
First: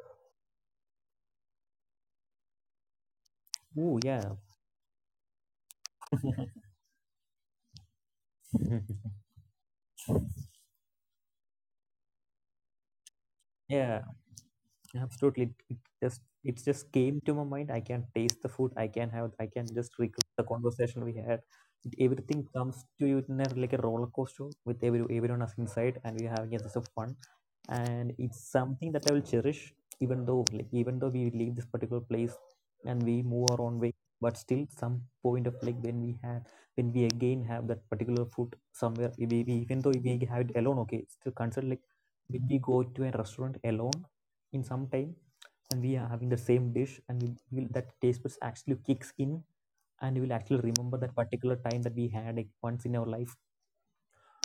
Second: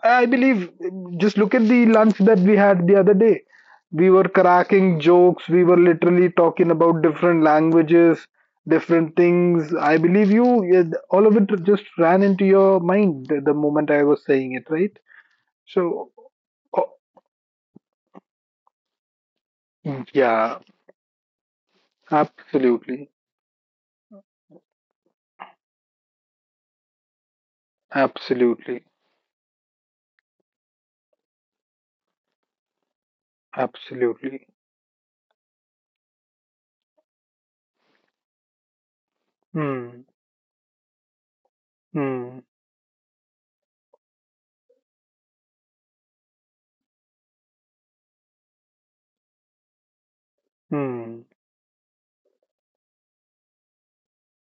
Speaker 1: I believe, just look at the lunch that we had the other day,
Speaker 2: oh
Speaker 1: we were
Speaker 2: yeah,
Speaker 1: cracking jokes, we were literally talking about different languages,
Speaker 2: (laughs)
Speaker 1: different things, I believe you, yeah, all of it just ran into your mind the moment I
Speaker 2: yeah.
Speaker 1: was saying it, right?
Speaker 2: Absolutely, it
Speaker 1: So.
Speaker 2: just, it
Speaker 1: Oh,
Speaker 2: just came to my mind. I can taste the food. I can have. I can just recall the
Speaker 1: yeah.
Speaker 2: conversation we had. It, everything comes to
Speaker 1: Absolutely,
Speaker 2: you in a, like a roller coaster with every, everyone else inside, and we're having a sense of fun. And it's
Speaker 1: absolutely,
Speaker 2: something that I will cherish, even though like even though we leave this particular place and we move our own way. But
Speaker 1: absolutely.
Speaker 2: still, some point of like when we have, when we again have that particular food somewhere, we, even though
Speaker 1: Hmm,
Speaker 2: we have it alone, okay, it's still considered like
Speaker 1: hmm,
Speaker 2: when we go to a restaurant alone in some time, and we are having the same dish, and we will, that taste buds actually kicks in, and we will actually remember that
Speaker 1: hmm,
Speaker 2: particular time that we had it once in our life,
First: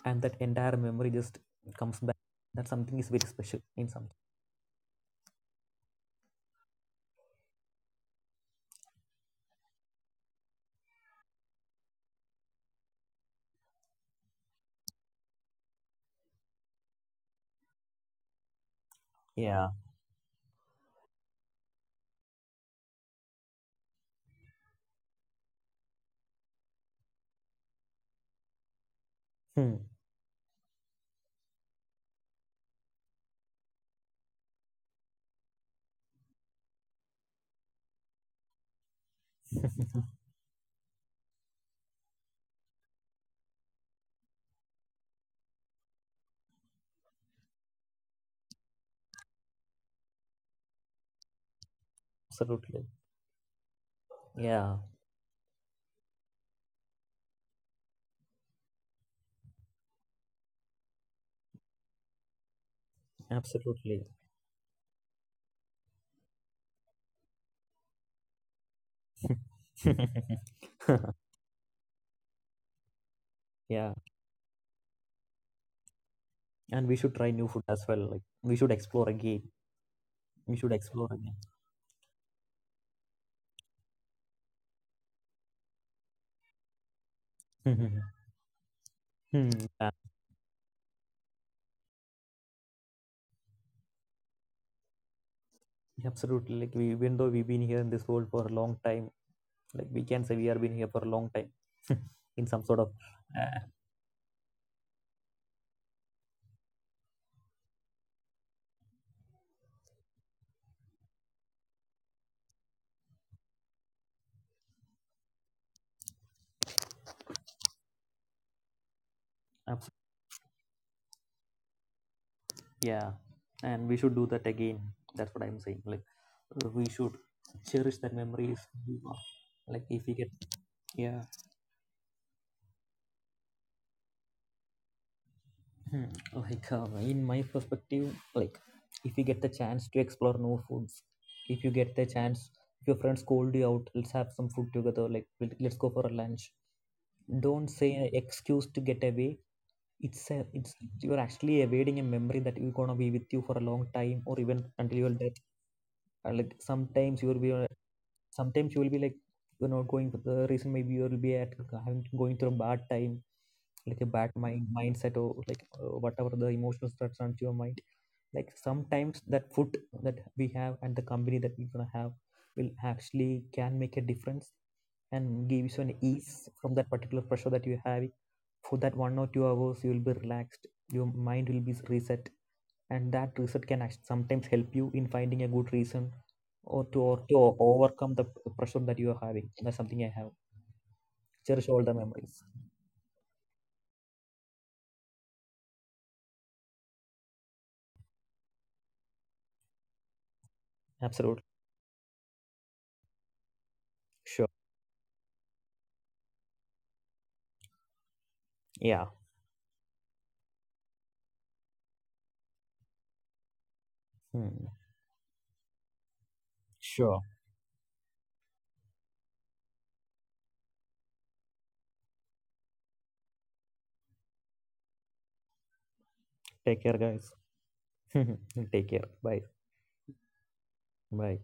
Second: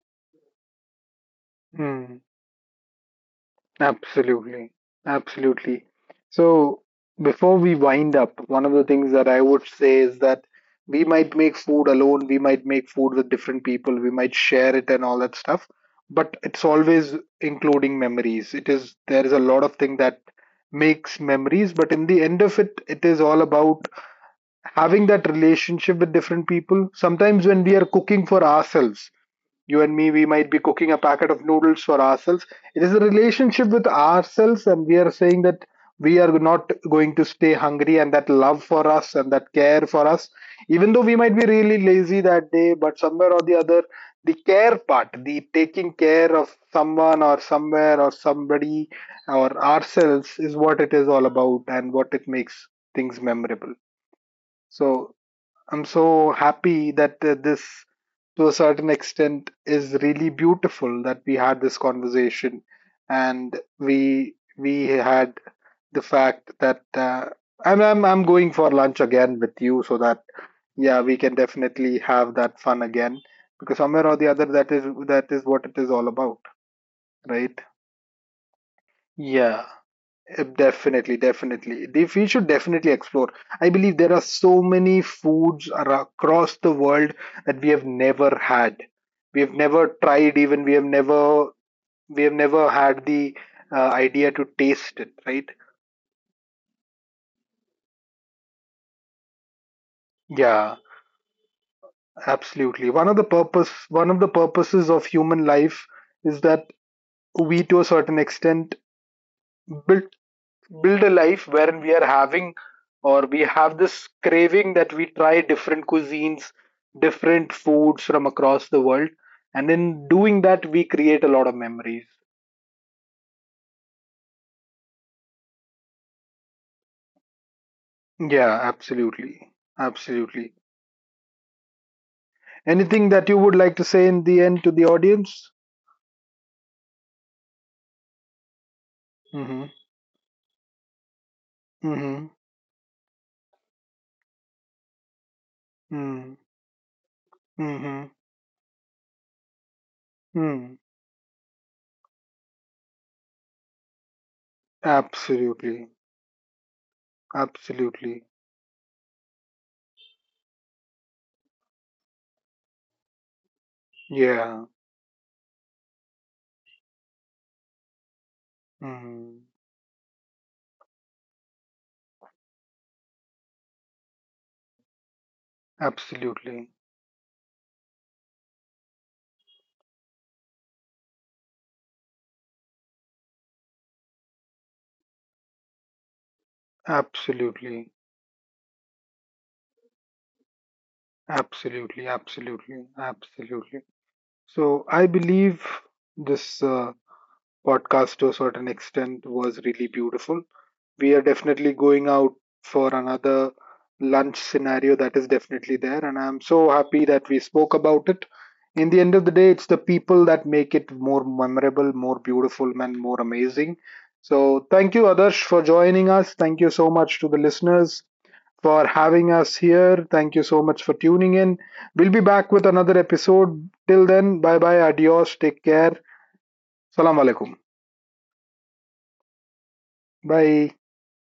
Speaker 2: and that entire memory just comes
Speaker 1: hmm.
Speaker 2: back. That something is very special in something.
Speaker 1: Absolutely. Absolutely. So, before we wind up, one of the things that I would say is that we might make food alone, we might make food with different people, we might share it and all that stuff, but it's always including memories. It is, there is a lot
Speaker 2: Yeah.
Speaker 1: of thing that makes memories, but in the end of it, it is all about having that relationship with different people. Sometimes when we are cooking for ourselves,
Speaker 2: Hmm.
Speaker 1: you and me, we might be cooking a packet of noodles for ourselves, it is a relationship with ourselves and we are saying that we are not going to stay hungry, and that love for us and that care
Speaker 2: (laughs)
Speaker 1: for us, even though we might be really lazy that day, but somewhere or the other, the care part, the taking care of someone or somewhere or somebody or ourselves, is what it is all about, and what it makes
Speaker 2: Absolutely.
Speaker 1: things memorable.
Speaker 2: Yeah,
Speaker 1: So I'm so happy that this, to a certain extent, is really beautiful that we had this conversation, and
Speaker 2: absolutely.
Speaker 1: we had the fact that I'm, I'm going for lunch again with you, so that
Speaker 2: (laughs)
Speaker 1: yeah, we can definitely have that fun again, because
Speaker 2: Yeah.
Speaker 1: somewhere or the other, that is what it is all about,
Speaker 2: And we should try new
Speaker 1: right?
Speaker 2: food as well, like we should explore again.
Speaker 1: Yeah.
Speaker 2: We should explore
Speaker 1: Definitely, definitely. We should definitely explore. I believe there are so many foods across the world that we have
Speaker 2: again. (laughs)
Speaker 1: never had. We
Speaker 2: Hmm.
Speaker 1: have
Speaker 2: Yeah,
Speaker 1: never tried, even we have never, we have never had the idea to taste it, right?
Speaker 2: absolutely, like we, even though we've been here in this world for a long time, like we can say we have been
Speaker 1: Yeah,
Speaker 2: here for a long time. (laughs) In some sort
Speaker 1: absolutely.
Speaker 2: of,
Speaker 1: One of the
Speaker 2: uh,
Speaker 1: purpose, one of the purposes of human life is that we, to a certain extent, build build a life wherein we are having or we have this craving that we try different cuisines, different foods from across the world. And in doing that, we create a lot of memories.
Speaker 2: yeah. And we should do that again, that's what I'm saying, like we should cherish the
Speaker 1: Yeah,
Speaker 2: memories we have.
Speaker 1: absolutely.
Speaker 2: Like if we get,
Speaker 1: Absolutely.
Speaker 2: yeah.
Speaker 1: Anything that you would like to say in the end to the audience?
Speaker 2: Hmm. Like in my perspective, like if you get the
Speaker 1: Mm-hmm.
Speaker 2: chance to explore new foods, if you get the
Speaker 1: Mm-hmm.
Speaker 2: chance, if your friends called you out, let's have some food together, like let's go for a
Speaker 1: Mm.
Speaker 2: lunch, don't say an
Speaker 1: Mm-hmm.
Speaker 2: excuse to get away. It's a, it's,
Speaker 1: Mm.
Speaker 2: you're actually evading a memory that you're gonna be with you for a long time or even until your death.
Speaker 1: Absolutely.
Speaker 2: And like sometimes you'll be
Speaker 1: Absolutely.
Speaker 2: sometimes you will be like, you're not going for the reason, maybe you'll be at having going through a bad time, like a bad
Speaker 1: Yeah.
Speaker 2: mindset, or like whatever the emotions that's on your mind, like sometimes
Speaker 1: Mm.
Speaker 2: that food that we have and the company that we're gonna have will actually can make a difference, and gives you an ease
Speaker 1: Absolutely.
Speaker 2: from that particular pressure that you have. For that 1 or 2 hours you will be relaxed, your mind will be reset, and that reset can sometimes help you in finding a good reason or to, or to
Speaker 1: Absolutely.
Speaker 2: overcome the pressure that you are having. That's something I have. Cherish all the
Speaker 1: Absolutely,
Speaker 2: memories.
Speaker 1: absolutely, absolutely. So I believe this podcast to a certain extent was really beautiful. We are
Speaker 2: Absolutely.
Speaker 1: definitely going out for another lunch
Speaker 2: Sure.
Speaker 1: scenario that is definitely there, and I'm so happy that we spoke about it. In the
Speaker 2: Yeah.
Speaker 1: end of the day, it's the people that make it more memorable, more beautiful, and more amazing.
Speaker 2: Hmm.
Speaker 1: So thank you, Adarsh, for joining us. Thank you so
Speaker 2: Sure.
Speaker 1: much to the listeners for having us here. Thank you so much for tuning in. We'll be back with another episode. Till then, bye bye, adios, take care.
Speaker 2: Take care
Speaker 1: Salam
Speaker 2: guys.
Speaker 1: alaikum.
Speaker 2: (laughs) Take care, bye,
Speaker 1: Bye.
Speaker 2: bye.